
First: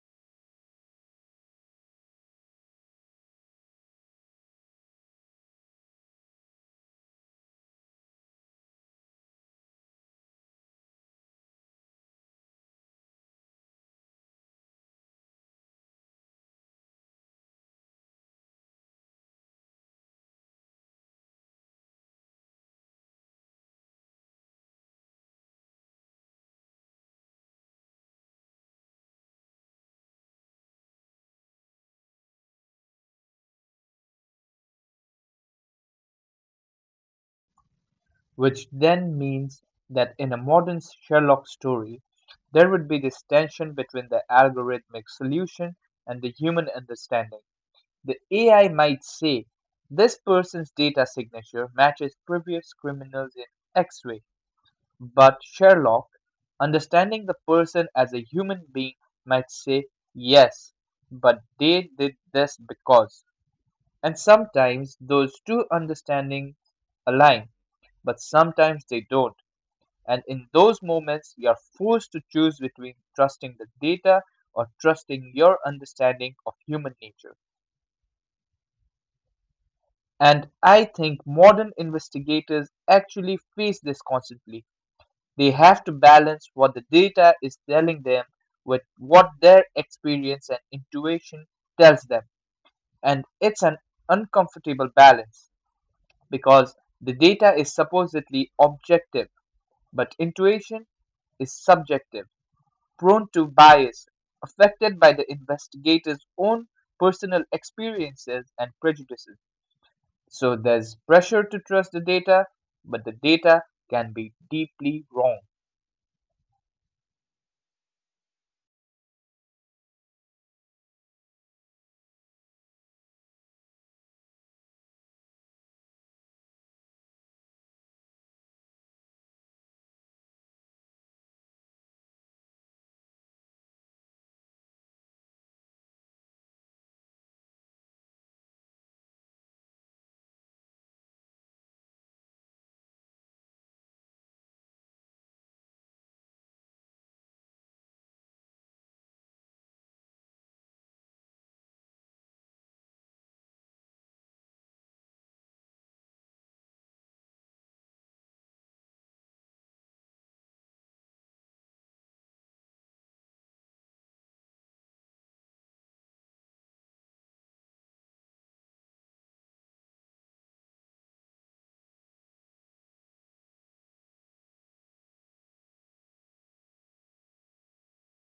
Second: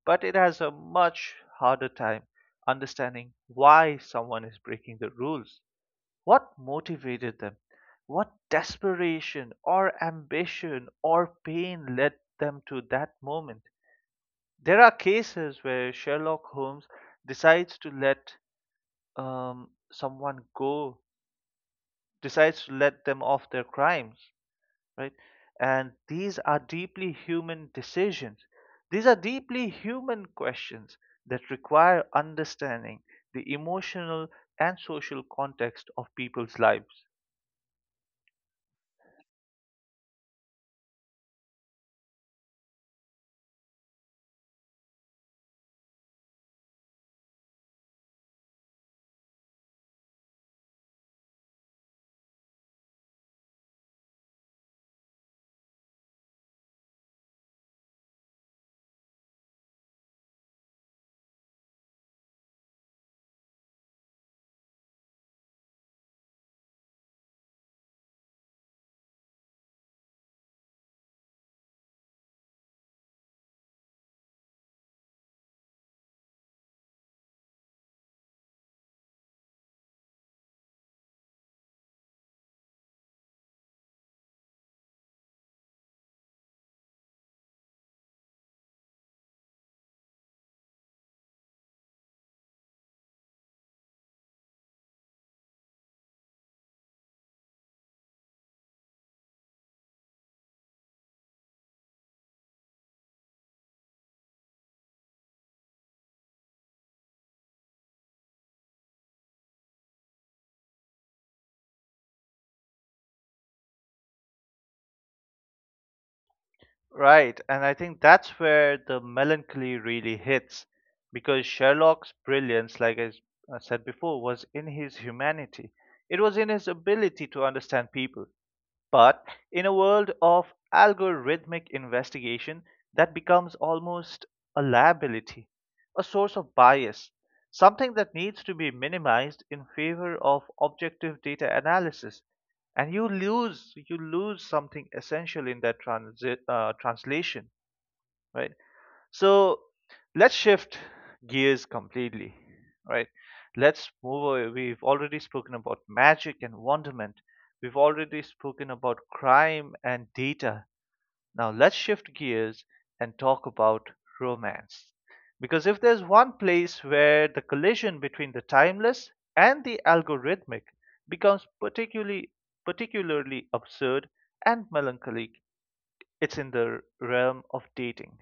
but it has a much harder time understanding why someone is breaking the rules, what motivated them, what desperation or ambition or pain led them to that moment. There are cases where Sherlock Holmes decides to let someone go, decides to let them off their crimes, right? And these are deeply human decisions. These are deeply human questions that require understanding the emotional and social context of people's lives. which then means that in a modern Sherlock story, there would be this tension between the algorithmic solution and the human understanding. The AI might say, this person's data signature matches previous criminals in X way, but Sherlock, understanding the person as a human being, might say, yes, but they did this because. And sometimes those two understandings align, but sometimes they don't. And in those moments, you are forced to choose between trusting the data or trusting your understanding of human nature. And I think modern investigators actually face this constantly. They have to balance what the data is telling them with what their experience and intuition tells them. And it's an uncomfortable balance because the data is supposedly objective, but intuition is subjective, prone to bias, affected by the investigator's own personal experiences and prejudices. So there's pressure to trust the data, but the data can be deeply wrong. Right, and I think that's where the melancholy really hits, because Sherlock's brilliance, like I said before, was in his humanity. It was in his ability to understand people. But in a world of algorithmic investigation, that becomes almost a liability, a source of bias, something that needs to be minimized in favor of objective data analysis. And you lose something essential in that translation, right? So let's shift gears completely, right? Let's move away. We've already spoken about magic and wonderment. We've already spoken about crime and data. Now let's shift gears and talk about romance. Because if there's one place where the collision between the timeless and the algorithmic becomes particularly absurd and melancholic, it's in the realm of dating.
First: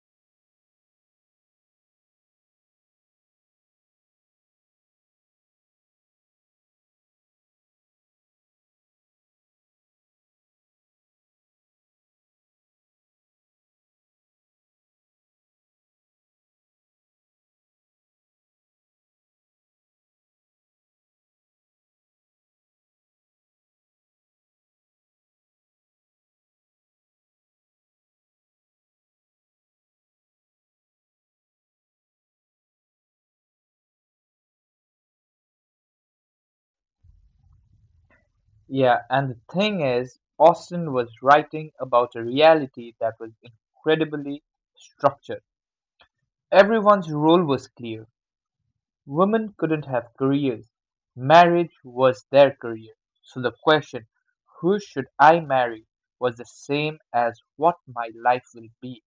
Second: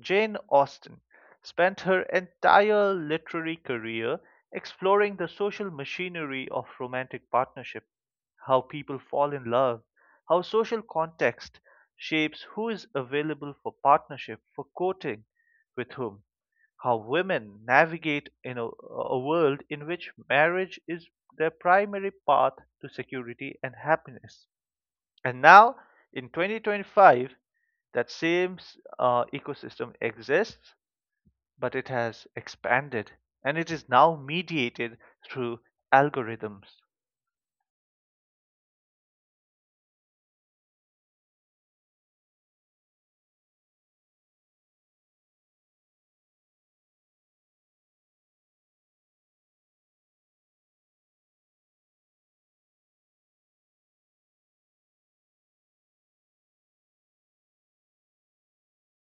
Jane Austen spent her entire literary career exploring the social machinery of romantic partnership, how people fall in love, how social context shapes who is available for partnership, for courting, with whom, how women navigate in a world in which marriage is their primary path to security and happiness. And now in 2025, that same ecosystem exists, but it has expanded and it is now mediated through algorithms. Yeah, and the thing is, Austen was writing about a reality that was incredibly structured. Everyone's role was clear. Women couldn't have careers. Marriage was their career. So the question, who should I marry, was the same as what my life will be.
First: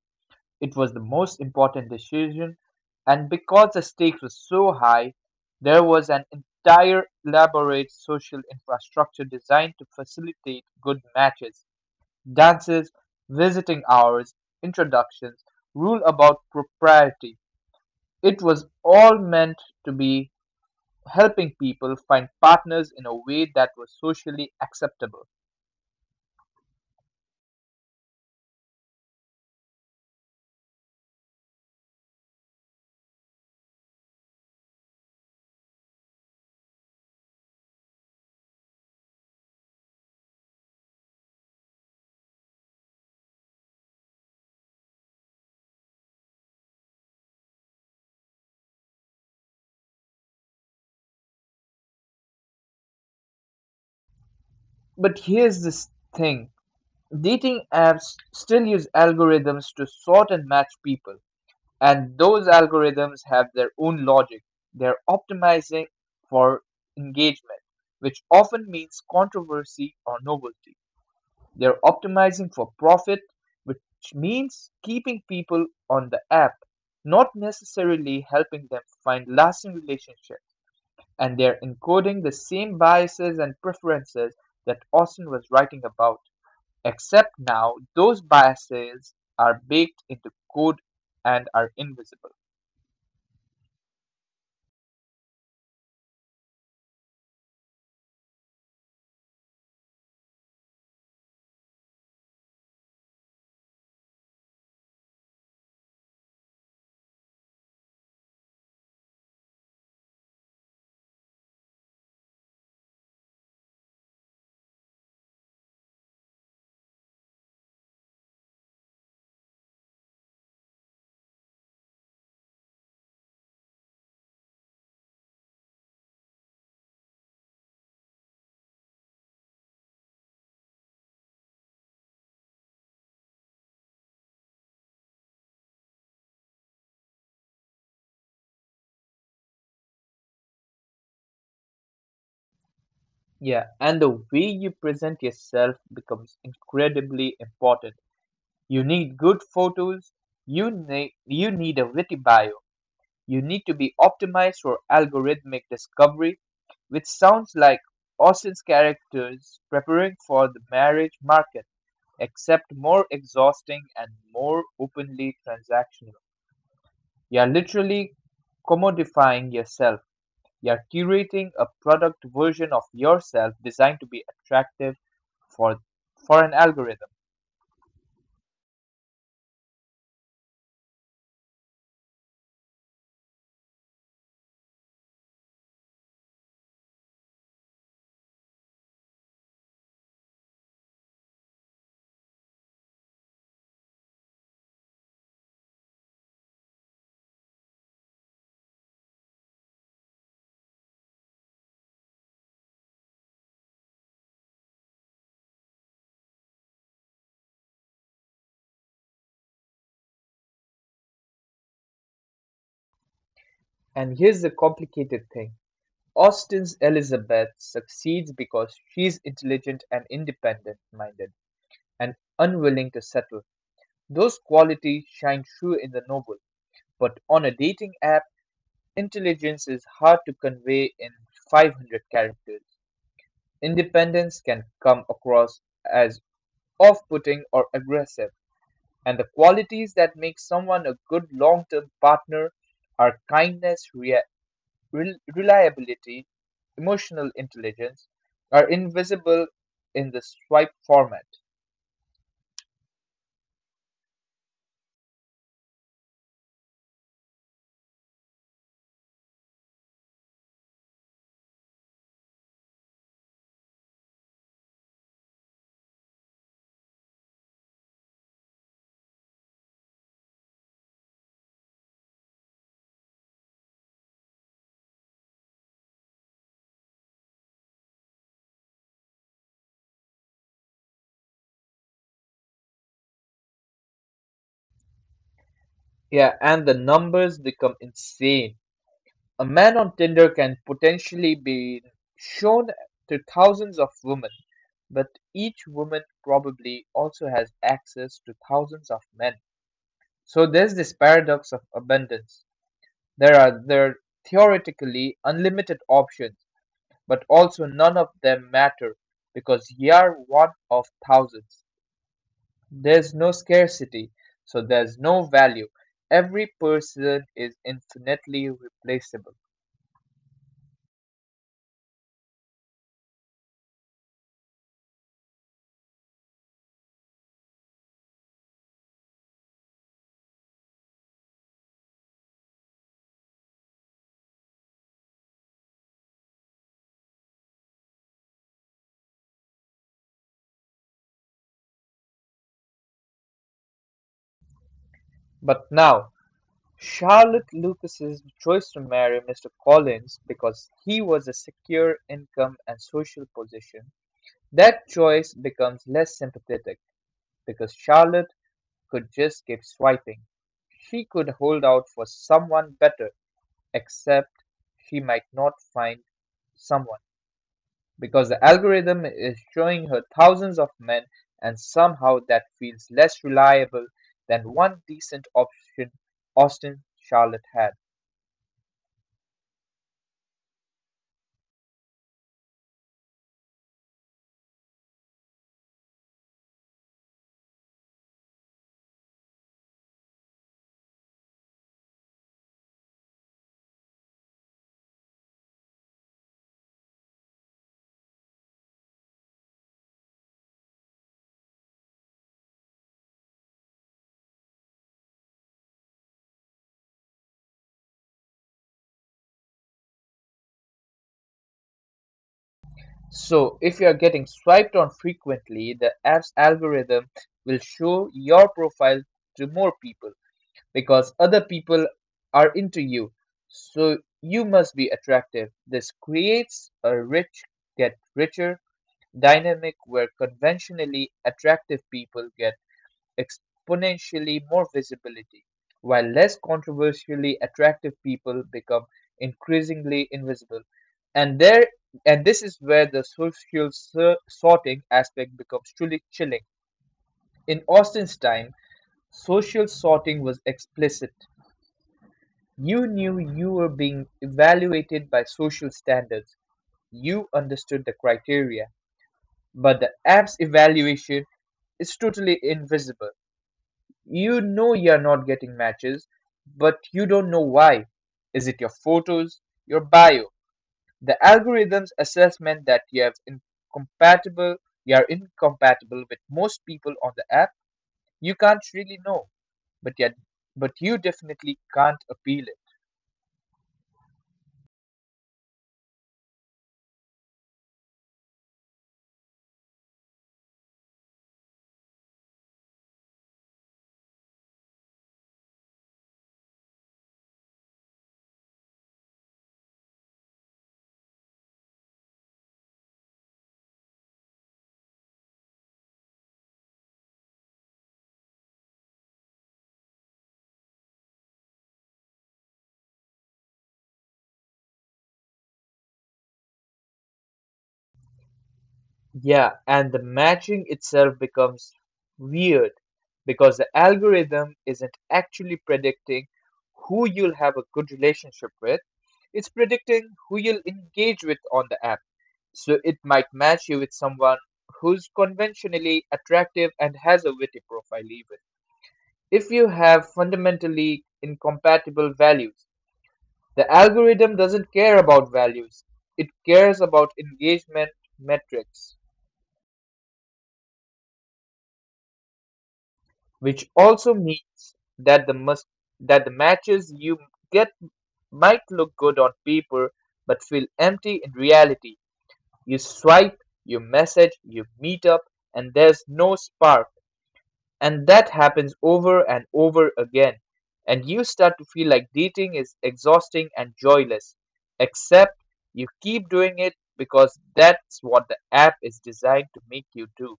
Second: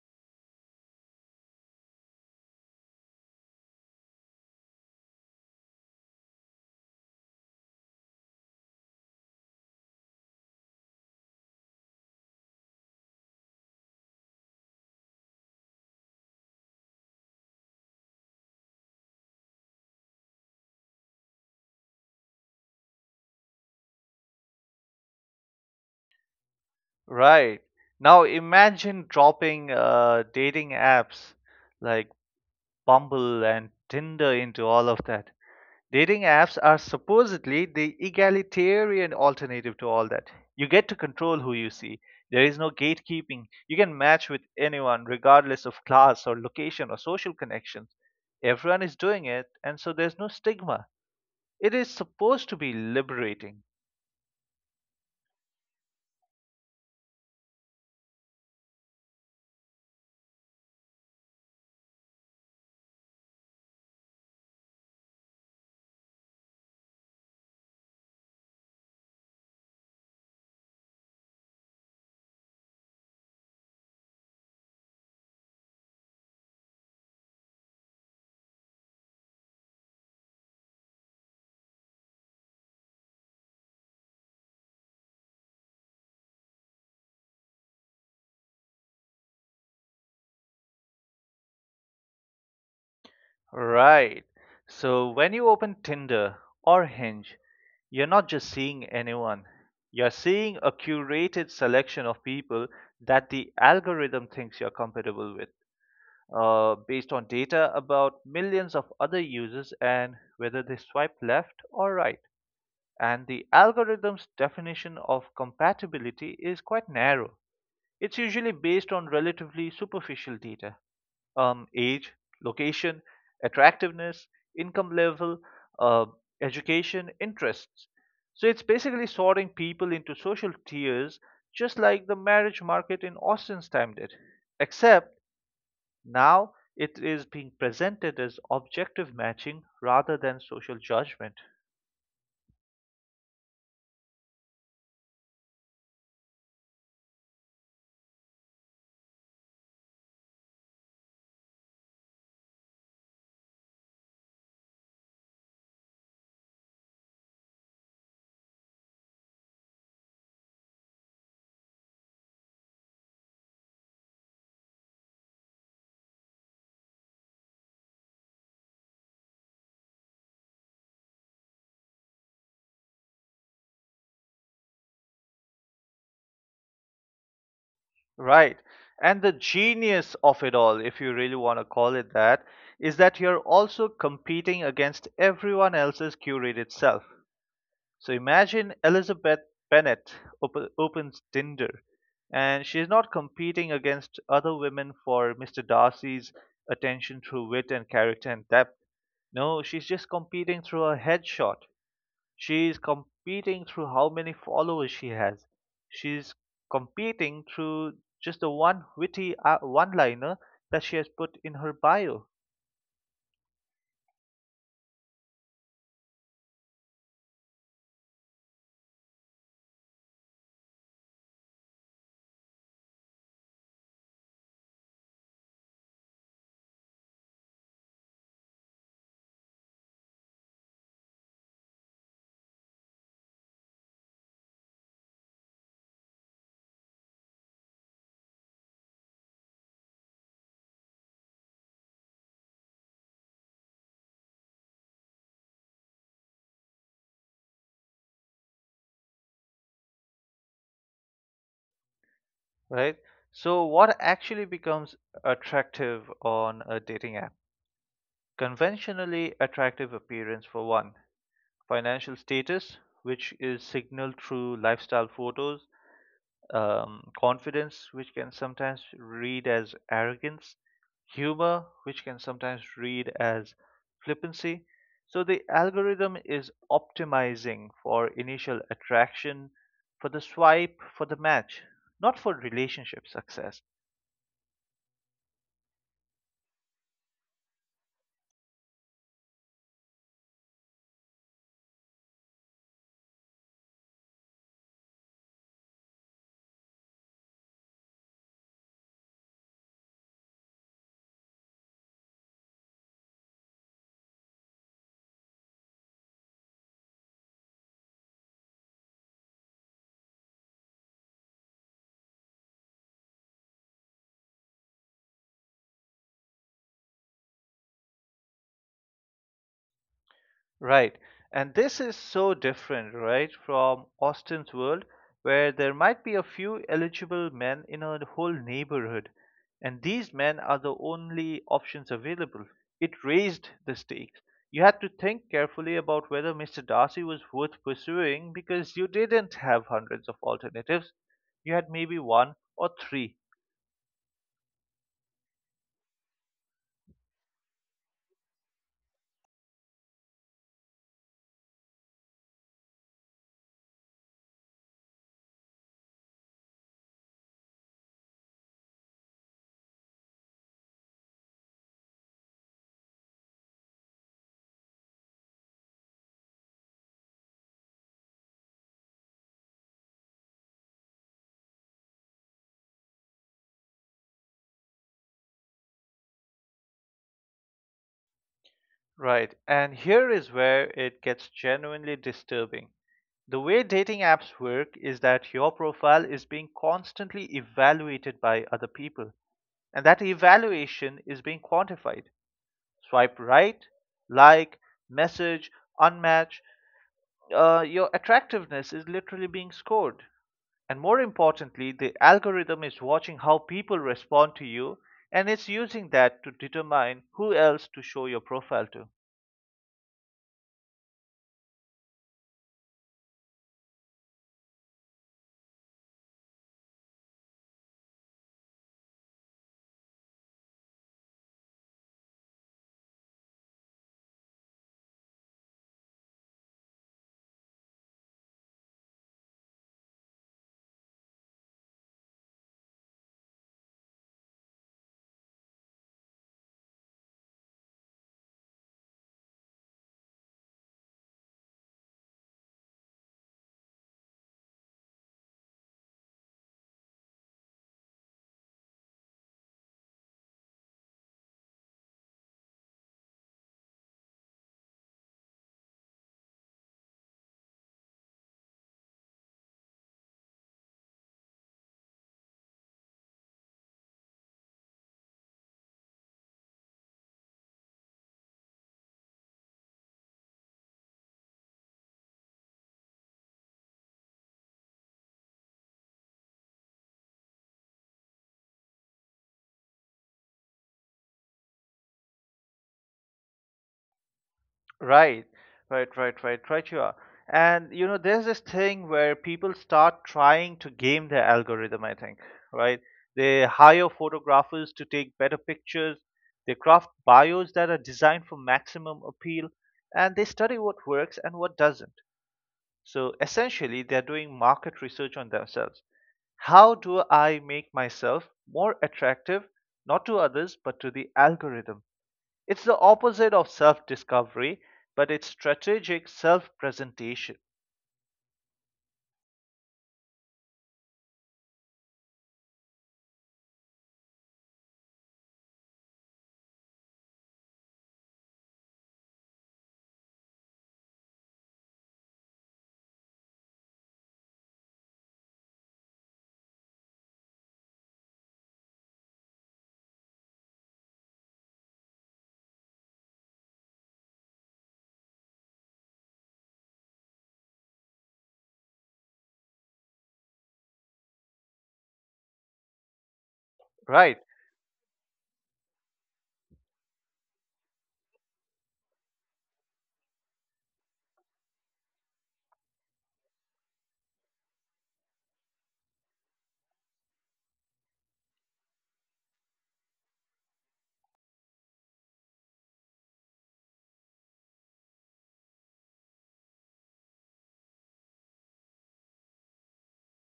It was the most important decision, and because the stakes were so high, there was an entire elaborate social infrastructure designed to facilitate good matches: dances, visiting hours, introductions, rule about propriety. It was all meant to be helping people find partners in a way that was socially acceptable. Right. Now imagine dropping dating apps like Bumble and Tinder into all of that. Dating apps are supposedly the egalitarian alternative to all that. You get to control who you see. There is no gatekeeping. You can match with anyone, regardless of class or location or social connections. Everyone is doing it, and so there's no stigma. It is supposed to be liberating. But here's this thing, dating apps still use algorithms to sort and match people. And those algorithms have their own logic. They're optimizing for engagement, which often means controversy or novelty. They're optimizing for profit, which means keeping people on the app, not necessarily helping them find lasting relationships. And they're encoding the same biases and preferences that Austin was writing about, except now those biases are baked into code and are invisible. Right. So when you open Tinder or Hinge, you're not just seeing anyone, you're seeing a curated selection of people that the algorithm thinks you're compatible with, based on data about millions of other users and whether they swipe left or right. And the algorithm's definition of compatibility is quite narrow. It's usually based on relatively superficial data: age, location, attractiveness, income level, uh, education, interests. So it's basically sorting people into social tiers, just like the marriage market in Austin's time did. Except now it is being presented as objective matching rather than social judgment. Yeah, and the way you present yourself becomes incredibly important. You need good photos, you need a witty bio. You need to be optimized for algorithmic discovery, which sounds like Austin's characters preparing for the marriage market, except more exhausting and more openly transactional. You are literally commodifying yourself. You are curating a product version of yourself designed to be attractive for for an algorithm. Right. And the genius of it all, if you really want to call it that, is that you're also competing against everyone else's curated self. So imagine Elizabeth Bennet opens Tinder, and she's not competing against other women for Mr. Darcy's attention through wit and character and depth. No, she's just competing through a headshot. She is competing through how many followers she has. She's competing through just the one witty one liner that she has put in her bio, And here's the complicated thing. Austen's Elizabeth succeeds because she's intelligent and independent minded and unwilling to settle. Those qualities shine true in the novel, but on a dating app, intelligence is hard to convey in 500 characters. Independence can come across as off putting or aggressive, and the qualities that make someone a good long term partner are kindness, reliability, emotional intelligence, are invisible in the swipe format. right? So what actually becomes attractive on a dating app? Conventionally attractive appearance for one, financial status, which is signaled through lifestyle photos, confidence, which can sometimes read as arrogance, humor, which can sometimes read as flippancy. So the algorithm is optimizing for initial attraction, for the swipe, for the match, not for relationship success. Yeah, and the numbers become insane. A man on Tinder can potentially be shown to thousands of women, but each woman probably also has access to thousands of men. So there's this paradox of abundance. There are theoretically unlimited options, but also none of them matter because you're one of thousands. There's no scarcity, so there's no value. Every person is infinitely replaceable. Right. And this is so different, right, from Austin's world, where there might be a few eligible men in a whole neighborhood, and these men are the only options available. It raised the stakes. You had to think carefully about whether Mr. Darcy was worth pursuing because you didn't have hundreds of alternatives. You had maybe one or three. But now, Charlotte Lucas's choice to marry Mr. Collins because he was a secure income and social position, that choice becomes less sympathetic because Charlotte could just keep swiping. She could hold out for someone better, except she might not find someone, because the algorithm is showing her thousands of men, and somehow that feels less reliable than one decent option Austin Charlotte had. Right. And here is where it gets genuinely disturbing. The way dating apps work is that your profile is being constantly evaluated by other people, and that evaluation is being quantified. Swipe right, like, message, unmatch. Your attractiveness is literally being scored. And more importantly, the algorithm is watching how people respond to you, and it's using that to determine who else to show your profile to. So, if you are getting swiped on frequently, the app's algorithm will show your profile to more people because other people are into you. So, you must be attractive. This creates a rich get richer dynamic where conventionally attractive people get exponentially more visibility, while less controversially attractive people become increasingly invisible. And there and this is where the social sorting aspect becomes truly chilling. In Austin's time, social sorting was explicit. You knew you were being evaluated by social standards. You understood the criteria. But the app's evaluation, it's totally invisible. You know you're not getting matches, but you don't know why. Is it your photos, your bio, the algorithm's assessment that you have incompatible, you are incompatible with most people on the app? You can't really know, but yet, but you definitely can't appeal it. Right, right, right, right, right. You are. And, you know, there's this thing where people start trying to game their algorithm, I think, right? They hire photographers to take better pictures, they craft bios that are designed for maximum appeal, and they study what works and what doesn't. So essentially, they're doing market research on themselves. How do I make myself more attractive, not to others, but to the algorithm? It's the opposite of self discovery, but it's strategic self presentation, Yeah, and the matching itself becomes weird because the algorithm isn't actually predicting who you'll have a good relationship with. It's predicting who you'll engage with on the app. So it might match you with someone who's conventionally attractive and has a witty profile, even. If you have fundamentally incompatible values, the algorithm doesn't care about values, it cares about engagement metrics. Which also right? means that the must that the matches you get might look good on paper but feel empty in reality. You swipe, you message, you meet up, and there's no spark. And that happens over and over again. And you start to feel like dating is exhausting and joyless. Except you keep doing it because that's what the app is designed to make you do.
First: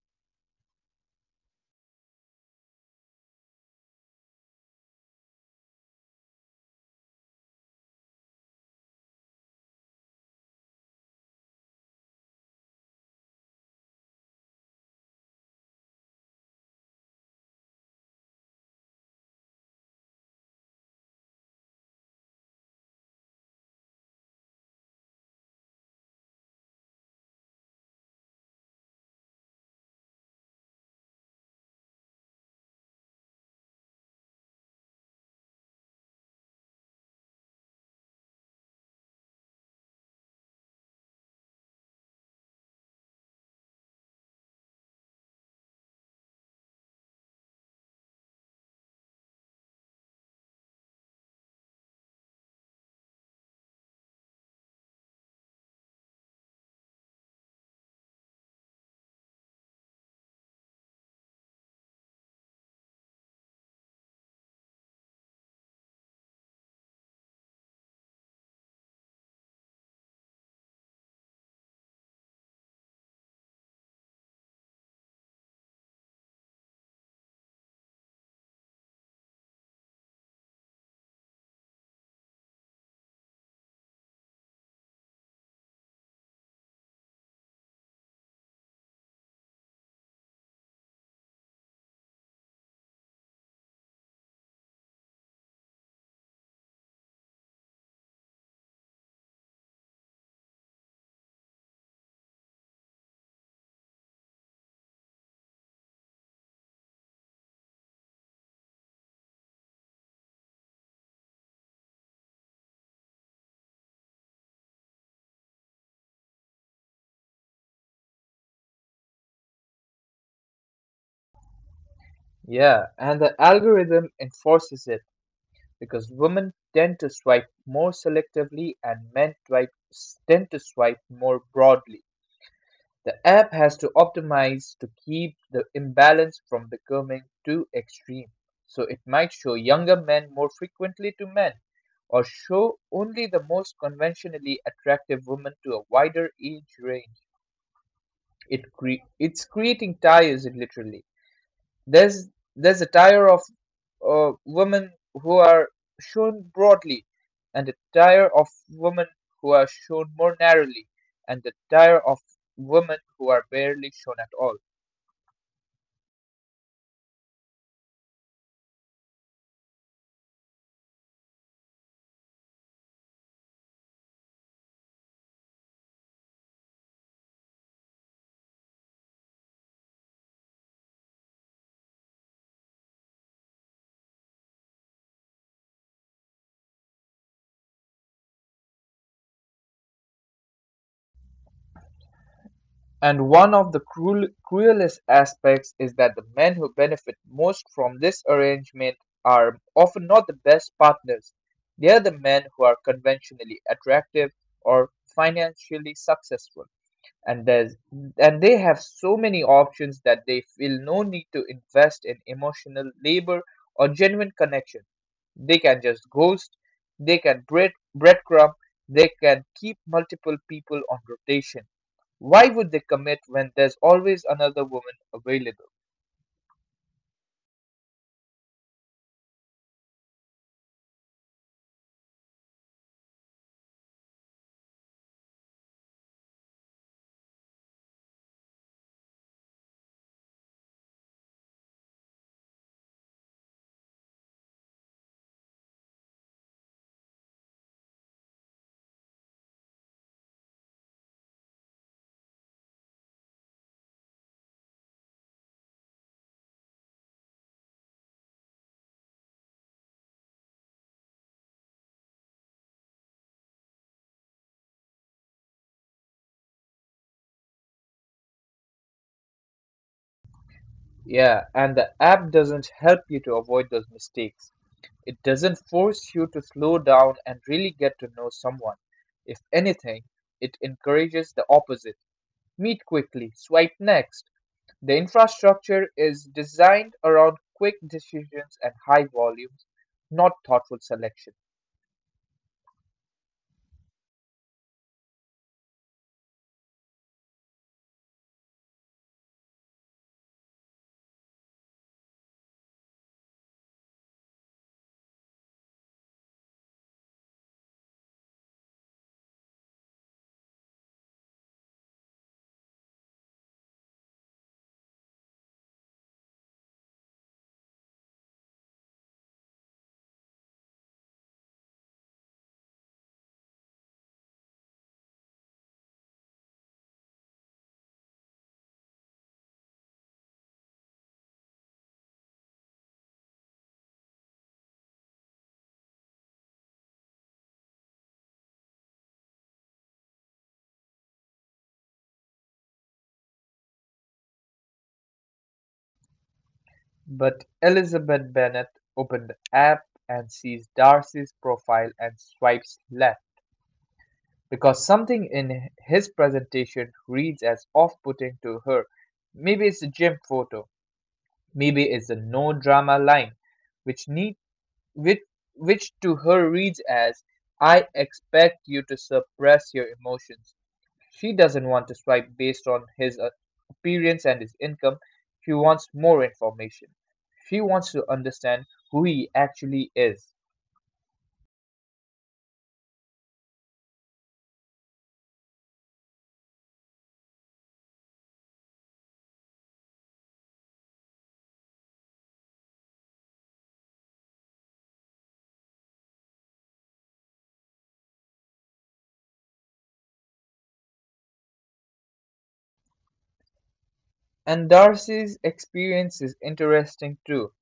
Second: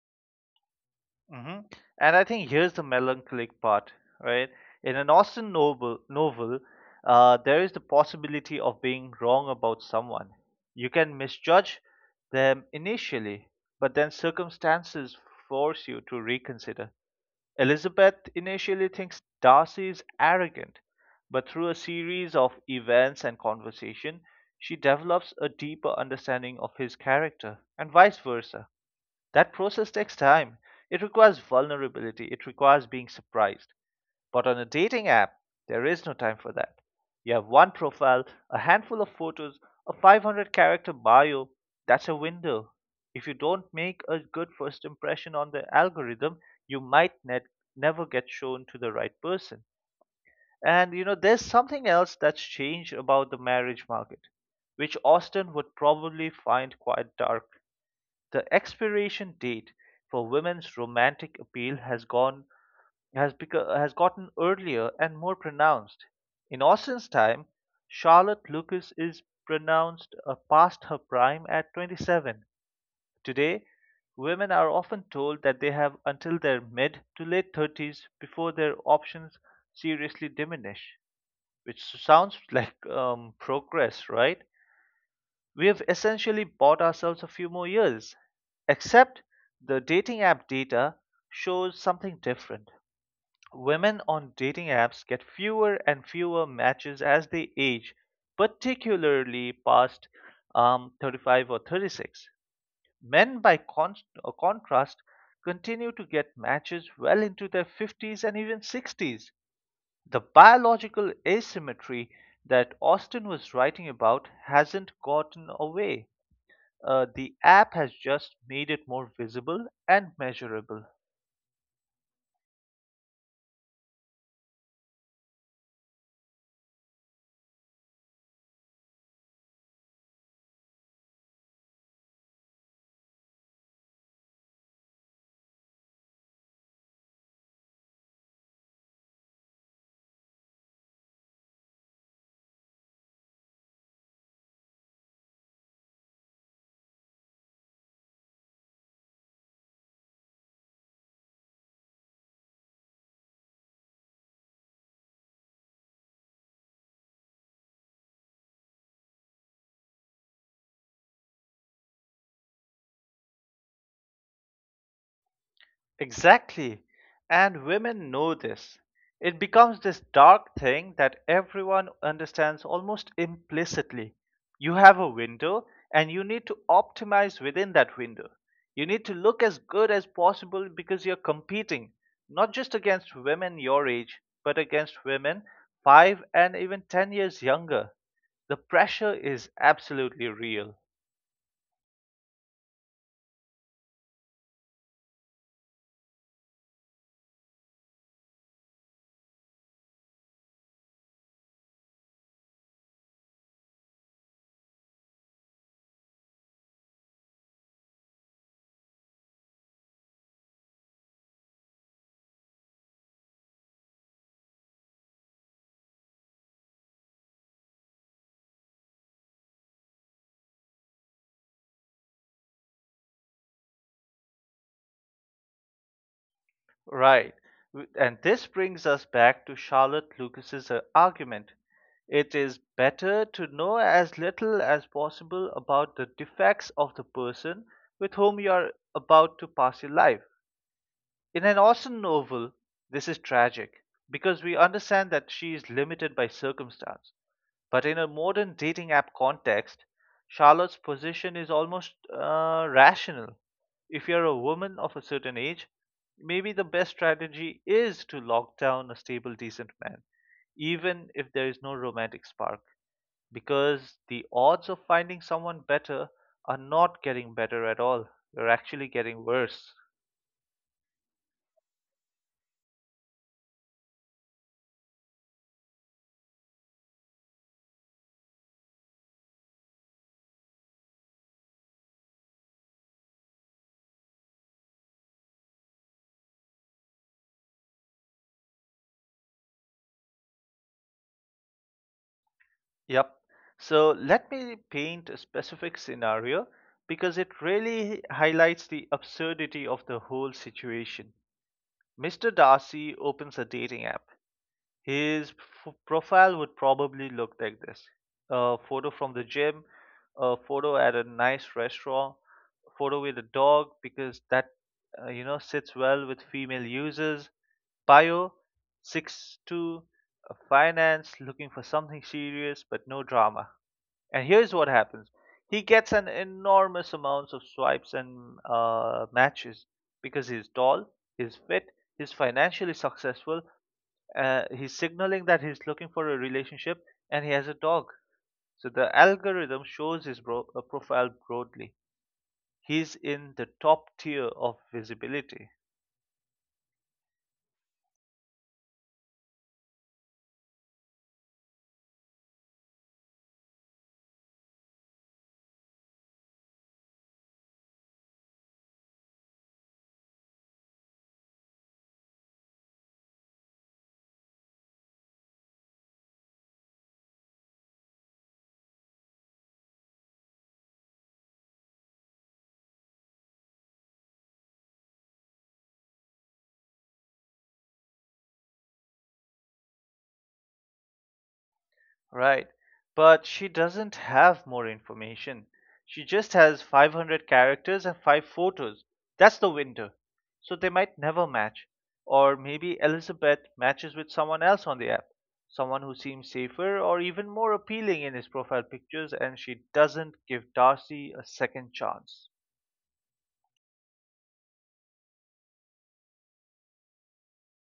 Hmm. And I think here's the melancholic part, right? In an Austen novel, there is the possibility of being wrong about someone. You can misjudge them initially, but then circumstances force you to reconsider. Elizabeth initially thinks Darcy is arrogant, but through a series of events and conversation, she develops a deeper understanding of his character, and vice versa. That process takes time. It requires vulnerability, it requires being surprised. But on a dating app, there is no time for that. You have one profile, a handful of photos, a 500 character bio. That's a window. If you don't make a good first impression on the algorithm, you might net never get shown to the right person. And, you know, there's something else that's changed about the marriage market, which Austin would probably find quite dark. The expiration date for women's romantic appeal has gone has become has gotten earlier and more pronounced. In Austen's time, Charlotte Lucas is pronounced, past her prime at 27. Today, women are often told that they have until their mid to late 30s before their options seriously diminish, which sounds like, progress, right? We have essentially bought ourselves a few more years, except the dating app data shows something different. Women on dating apps get fewer and fewer matches as they age, particularly past 35 or 36. Men, by contrast, continue to get matches well into their 50s and even 60s. The biological asymmetry that Austin was writing about hasn't gotten away. The app has just made it more visible and measurable. Yeah, and the algorithm enforces it, because women tend to swipe more selectively and tend to swipe more broadly. The app has to optimize to keep the imbalance from becoming too extreme. So it might show younger men more frequently to men, or show only the most conventionally attractive women to a wider age range. It's creating tires literally. There's there's a tire of women who are shown broadly, and a tire of women who are shown more narrowly, and the tire of women who are barely shown at all. Exactly. And women know this. It becomes this dark thing that everyone understands almost implicitly. You have a window, and you need to optimize within that window. You need to look as good as possible because you're competing, not just against women your age, but against women five and even 10 years younger. The pressure is absolutely real. And one of the cruel, cruelest aspects is that the men who benefit most from this arrangement are often not the best partners. They are the men who are conventionally attractive or financially successful. and there's and they have so many options that they feel no need to invest in emotional labor or genuine connection. They can just ghost, they can breadcrumb, they can keep multiple people on rotation. Why would they commit when there's always another woman available? Right. And this brings us back to Charlotte Lucas's argument. It is better to know as little as possible about the defects of the person with whom you are about to pass your life. In an Austen novel, this is tragic, because we understand that she is limited by circumstance, but in a modern dating app context, Charlotte's position is almost rational. If you're a woman of a certain age, maybe the best strategy is to lock down a stable, decent man, even if there is no romantic spark, because the odds of finding someone better are not getting better at all. You're actually getting worse. Yeah, and the app doesn't help you to avoid those mistakes. It doesn't force you to slow down and really get to know someone. If anything, it encourages the opposite. Meet quickly, swipe next. The infrastructure is designed around quick decisions and high volumes, not thoughtful selection. Yep. So let me paint a specific scenario because it really highlights the absurdity of the whole situation. Mr. Darcy opens a dating app. His profile would probably look like this: a photo from the gym, a photo at a nice restaurant, a photo with a dog, because that, you know, sits well with female users, bio, 6'2", finance, looking for something serious but no drama. And here's what happens: he gets an enormous amounts of swipes and, matches because he's tall, he's fit, he's financially successful. He's signaling that he's looking for a relationship, and he has a dog. So the algorithm shows his profile broadly. He's in the top tier of visibility. But Elizabeth Bennet opened the app and sees Darcy's profile and swipes left because something in his presentation reads as off putting to her. Maybe it's a gym photo, maybe it's a no drama line, which which, which to her reads as, I expect you to suppress your emotions. She doesn't want to swipe based on his appearance and his income. She wants more information. She wants to understand who he actually is. Right. But she doesn't have more information. She just has 500 characters and 5 photos. That's the window. So they might never match. Or maybe Elizabeth matches with someone else on the app. Someone who seems safer or even more appealing in his profile pictures, and she doesn't give Darcy a second chance. And Darcy's experience is interesting too.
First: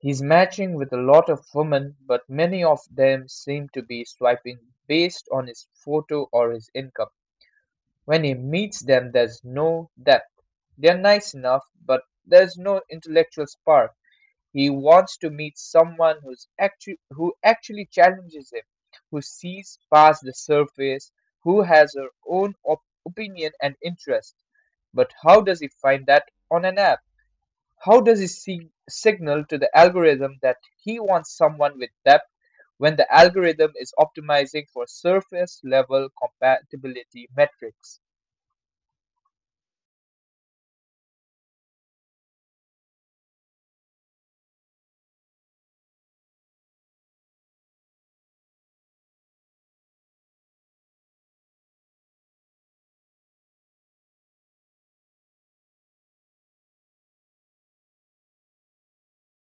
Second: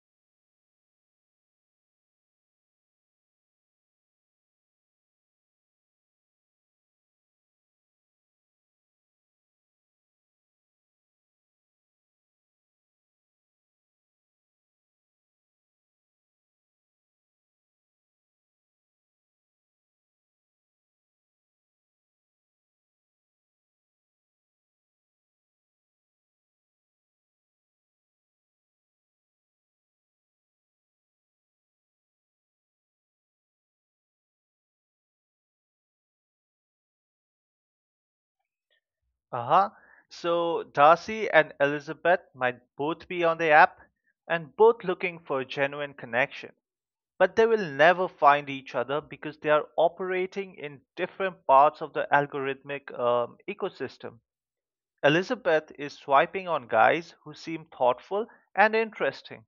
He's matching with a lot of women, but many of them seem to be swiping based on his photo or his income. When he meets them, there's no depth. They're nice enough, but there's no intellectual spark. He wants to meet someone who actually challenges him, who sees past the surface, who has her own opinion and interest. But how does he find that on an app? How does he signal to the algorithm that he wants someone with depth when the algorithm is optimizing for surface level compatibility metrics? Uh huh. So Darcy and Elizabeth might both be on the app and both looking for a genuine connection, but they will never find each other because they are operating in different parts of the algorithmic, ecosystem. Elizabeth is swiping on guys who seem thoughtful and interesting.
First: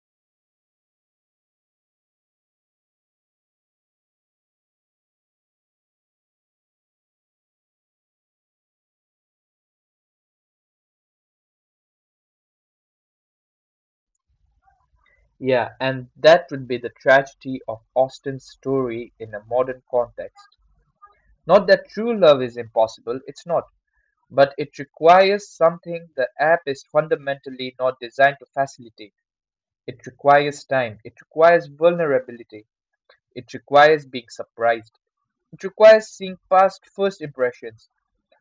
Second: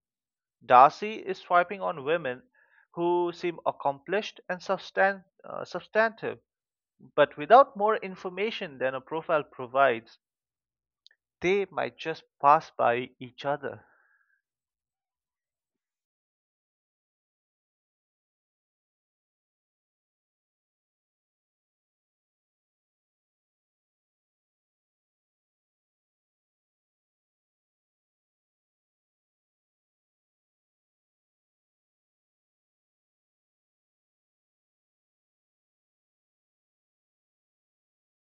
Darcy is swiping on women who seem accomplished and substantive. But without more information than a profile provides, they might just pass by each other. Yeah, and that would be the tragedy of Austen's story in a modern context. Not that true love is impossible, it's not, but it requires something the app is fundamentally not designed to facilitate. It requires time, it requires vulnerability, it requires being surprised, it requires seeing past first impressions,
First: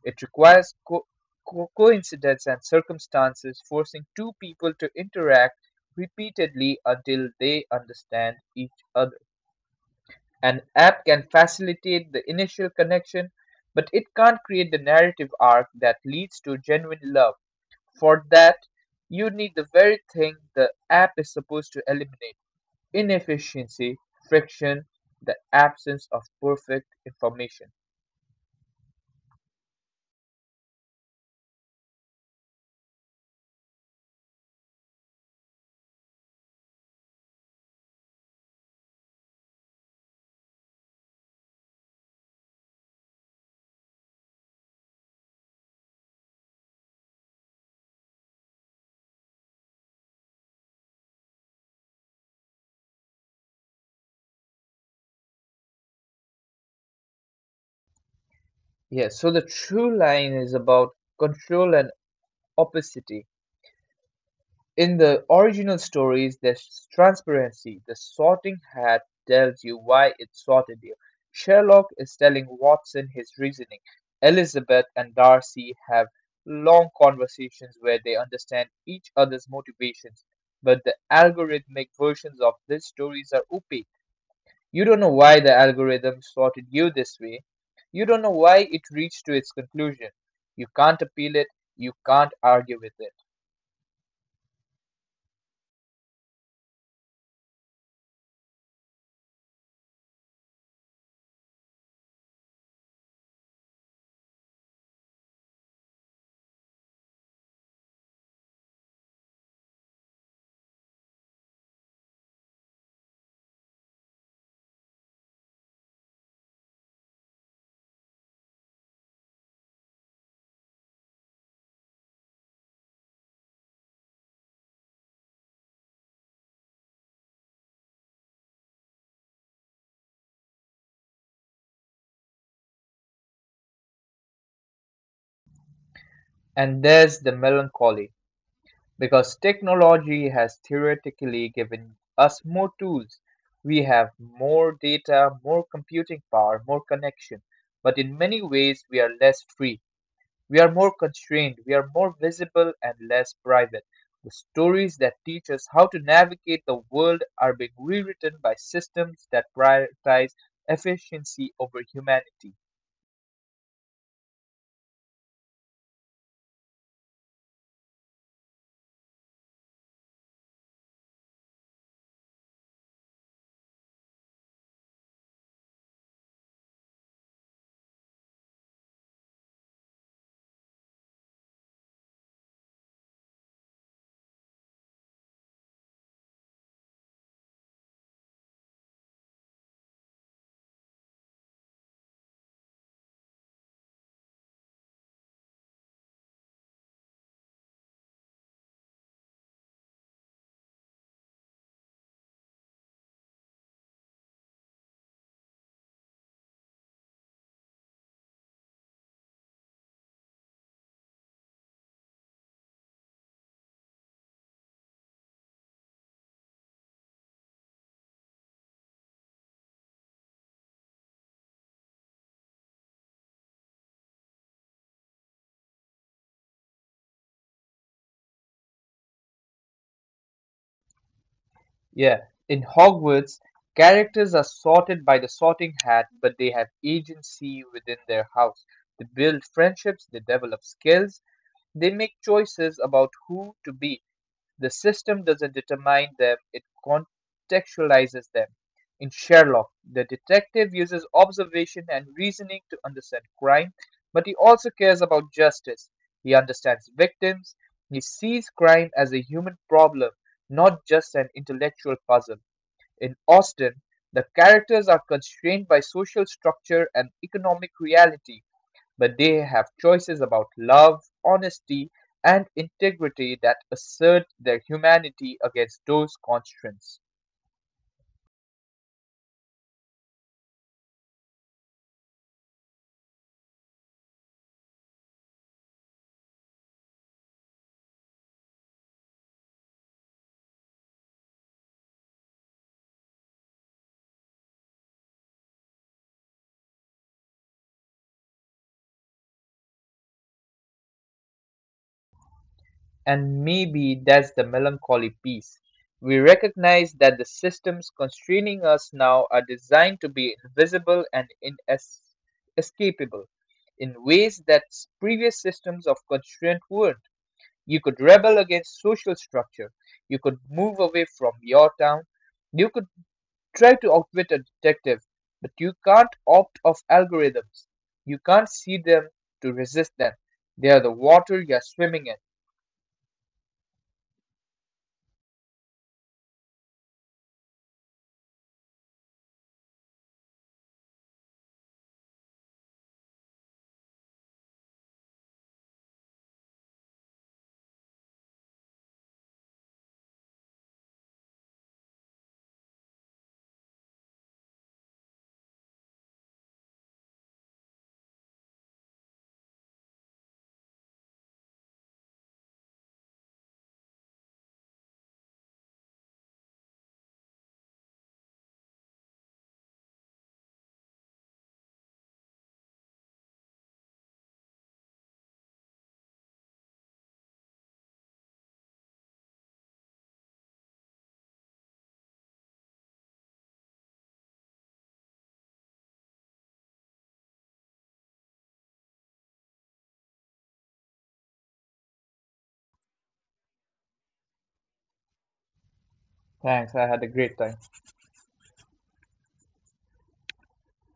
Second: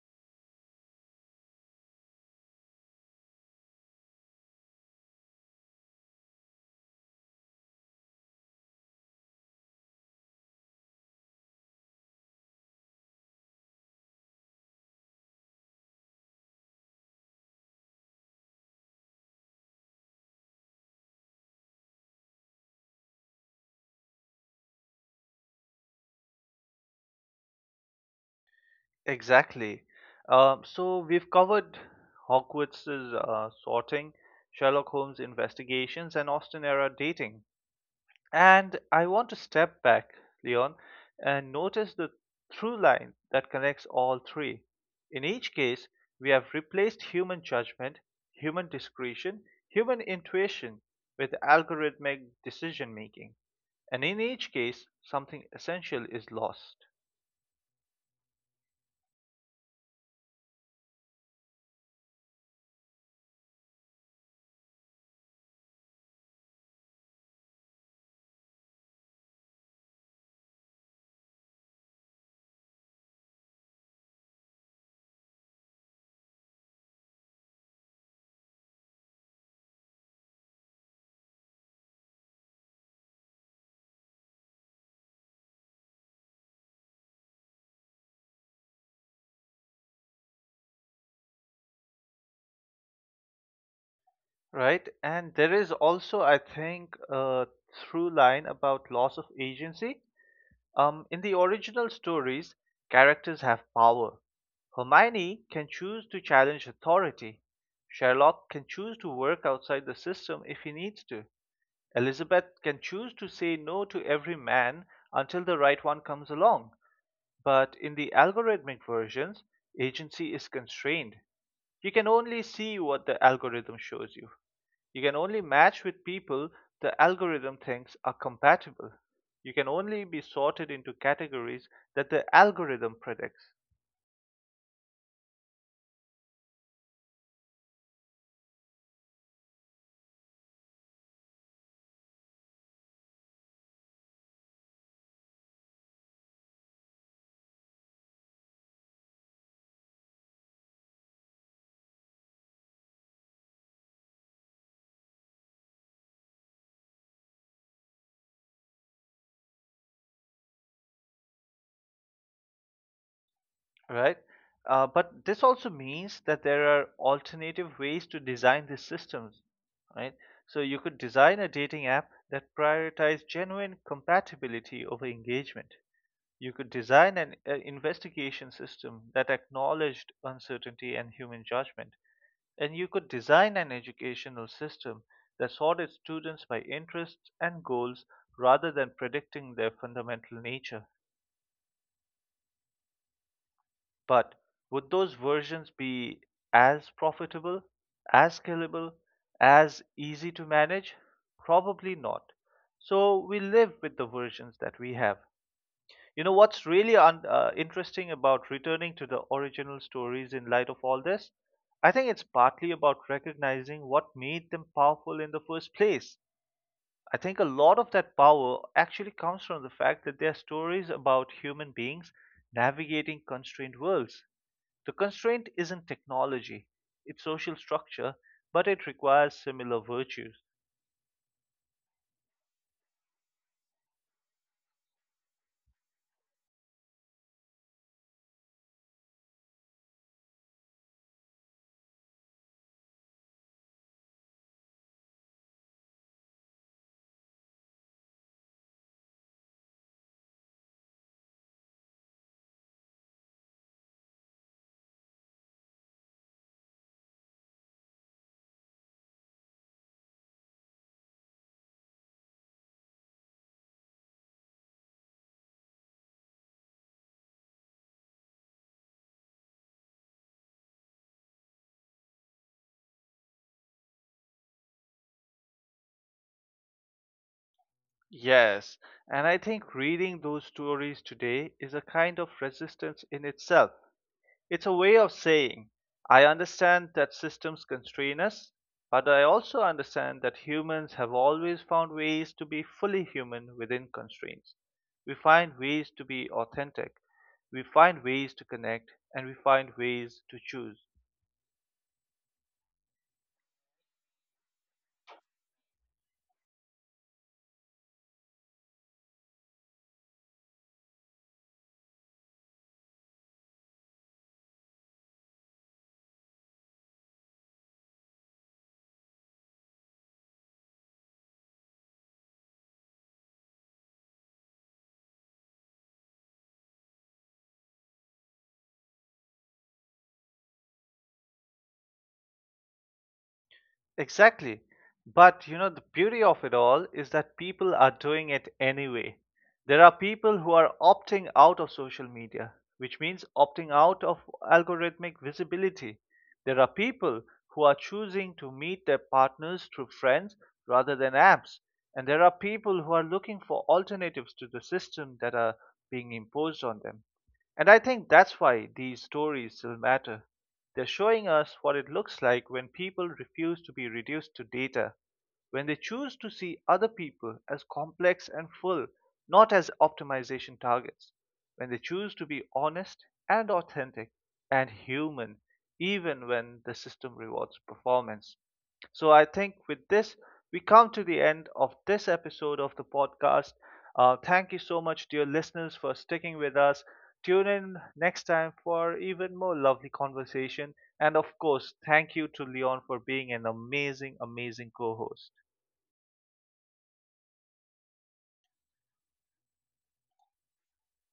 it requires coincidence and circumstances forcing two people to interact repeatedly until they understand each other. An app can facilitate the initial connection, but it can't create the narrative arc that leads to genuine love. For that, you need the very thing the app is supposed to eliminate: inefficiency, friction, the absence of perfect information. Exactly. So we've covered Hogwarts's sorting, Sherlock Holmes' investigations, and Austen era dating. And I want to step back, Leon, and notice the through line that connects all three. In each case, we have replaced human judgment, human discretion, human intuition with algorithmic decision making. And in each case, something essential is lost. Yeah, so the true line is about control and opacity. In the original stories, there's transparency. The Sorting Hat tells you why it sorted you. Sherlock is telling Watson his reasoning. Elizabeth and Darcy have long conversations where they understand each other's motivations. But the algorithmic versions of these stories are opaque. You don't know why the algorithm sorted you this way. You don't know why it reached to its conclusion. You can't appeal it. You can't argue with it. Right, and there is also, I think, a through line about loss of agency. In the original stories, characters have power. Hermione can choose to challenge authority. Sherlock can choose to work outside the system if he needs to. Elizabeth can choose to say no to every man until the right one comes along. But in the algorithmic versions, agency is constrained. You can only see what the algorithm shows you. You can only match with people the algorithm thinks are compatible. You can only be sorted into categories that the algorithm predicts, And there's the melancholy. Because technology has theoretically given us more tools. We have more data, more computing power, more connection. But in many ways, we are less free. We are more constrained. We are more visible and less private. The stories that teach us how to navigate the world are being rewritten by systems that prioritize efficiency over humanity. right? But this also means that there are alternative ways to design these systems, right? So you could design a dating app that prioritizes genuine compatibility over engagement. You could design an investigation system that acknowledged uncertainty and human judgment. And you could design an educational system that sorted students by interests and goals rather than predicting their fundamental nature. But would those versions be as profitable, as scalable, as easy to manage? Probably not. So we live with the versions that we have. You know what's really interesting about returning to the original stories in light of all this? I think it's partly about recognizing what made them powerful in the first place. I think a lot of that power actually comes from the fact that they're stories about human beings navigating constrained worlds. The constraint isn't technology, it's social structure, but it requires similar virtues. Yeah, in Hogwarts, characters are sorted by the sorting hat, but they have agency within their house. They build friendships, they develop skills, they make choices about who to be. The system doesn't determine them, it contextualizes them. In Sherlock, the detective uses observation and reasoning to understand crime, but he also cares about justice. He understands victims. He sees crime as a human problem, not just an intellectual puzzle. In Austen, the characters are constrained by social structure and economic reality, but they have choices about love, honesty, and integrity that assert their humanity against those constraints. Yes, and I think reading those stories today is a kind of resistance in itself. It's a way of saying, I understand that systems constrain us, but I also understand that humans have always found ways to be fully human within constraints. We find ways to be authentic, we find ways to connect, and we find ways to choose. And maybe that's the melancholy piece. We recognize that the systems constraining us now are designed to be invisible and inescapable in ways that previous systems of constraint weren't. You could rebel against social structure. You could move away from your town. You could try to outwit a detective, but you can't opt off algorithms. You can't see them to resist them. They're the water you're swimming in. Exactly. But, you know, the beauty of it all is that people are doing it anyway. There are people who are opting out of social media, which means opting out of algorithmic visibility. There are people who are choosing to meet their partners through friends rather than apps. And there are people who are looking for alternatives to the system that are being imposed on them. And I think that's why these stories still matter. They're showing us what it looks like when people refuse to be reduced to data, when they choose to see other people as complex and full, not as optimization targets, when they choose to be honest and authentic and human, even when the system rewards performance. So I think with this, we come to the end of this episode of the podcast. Thank you so much, dear listeners, for sticking with us. Tune in next time for even more lovely conversation. And of course, thank you to Leon for being an amazing, amazing co host. Thanks, I had a great time.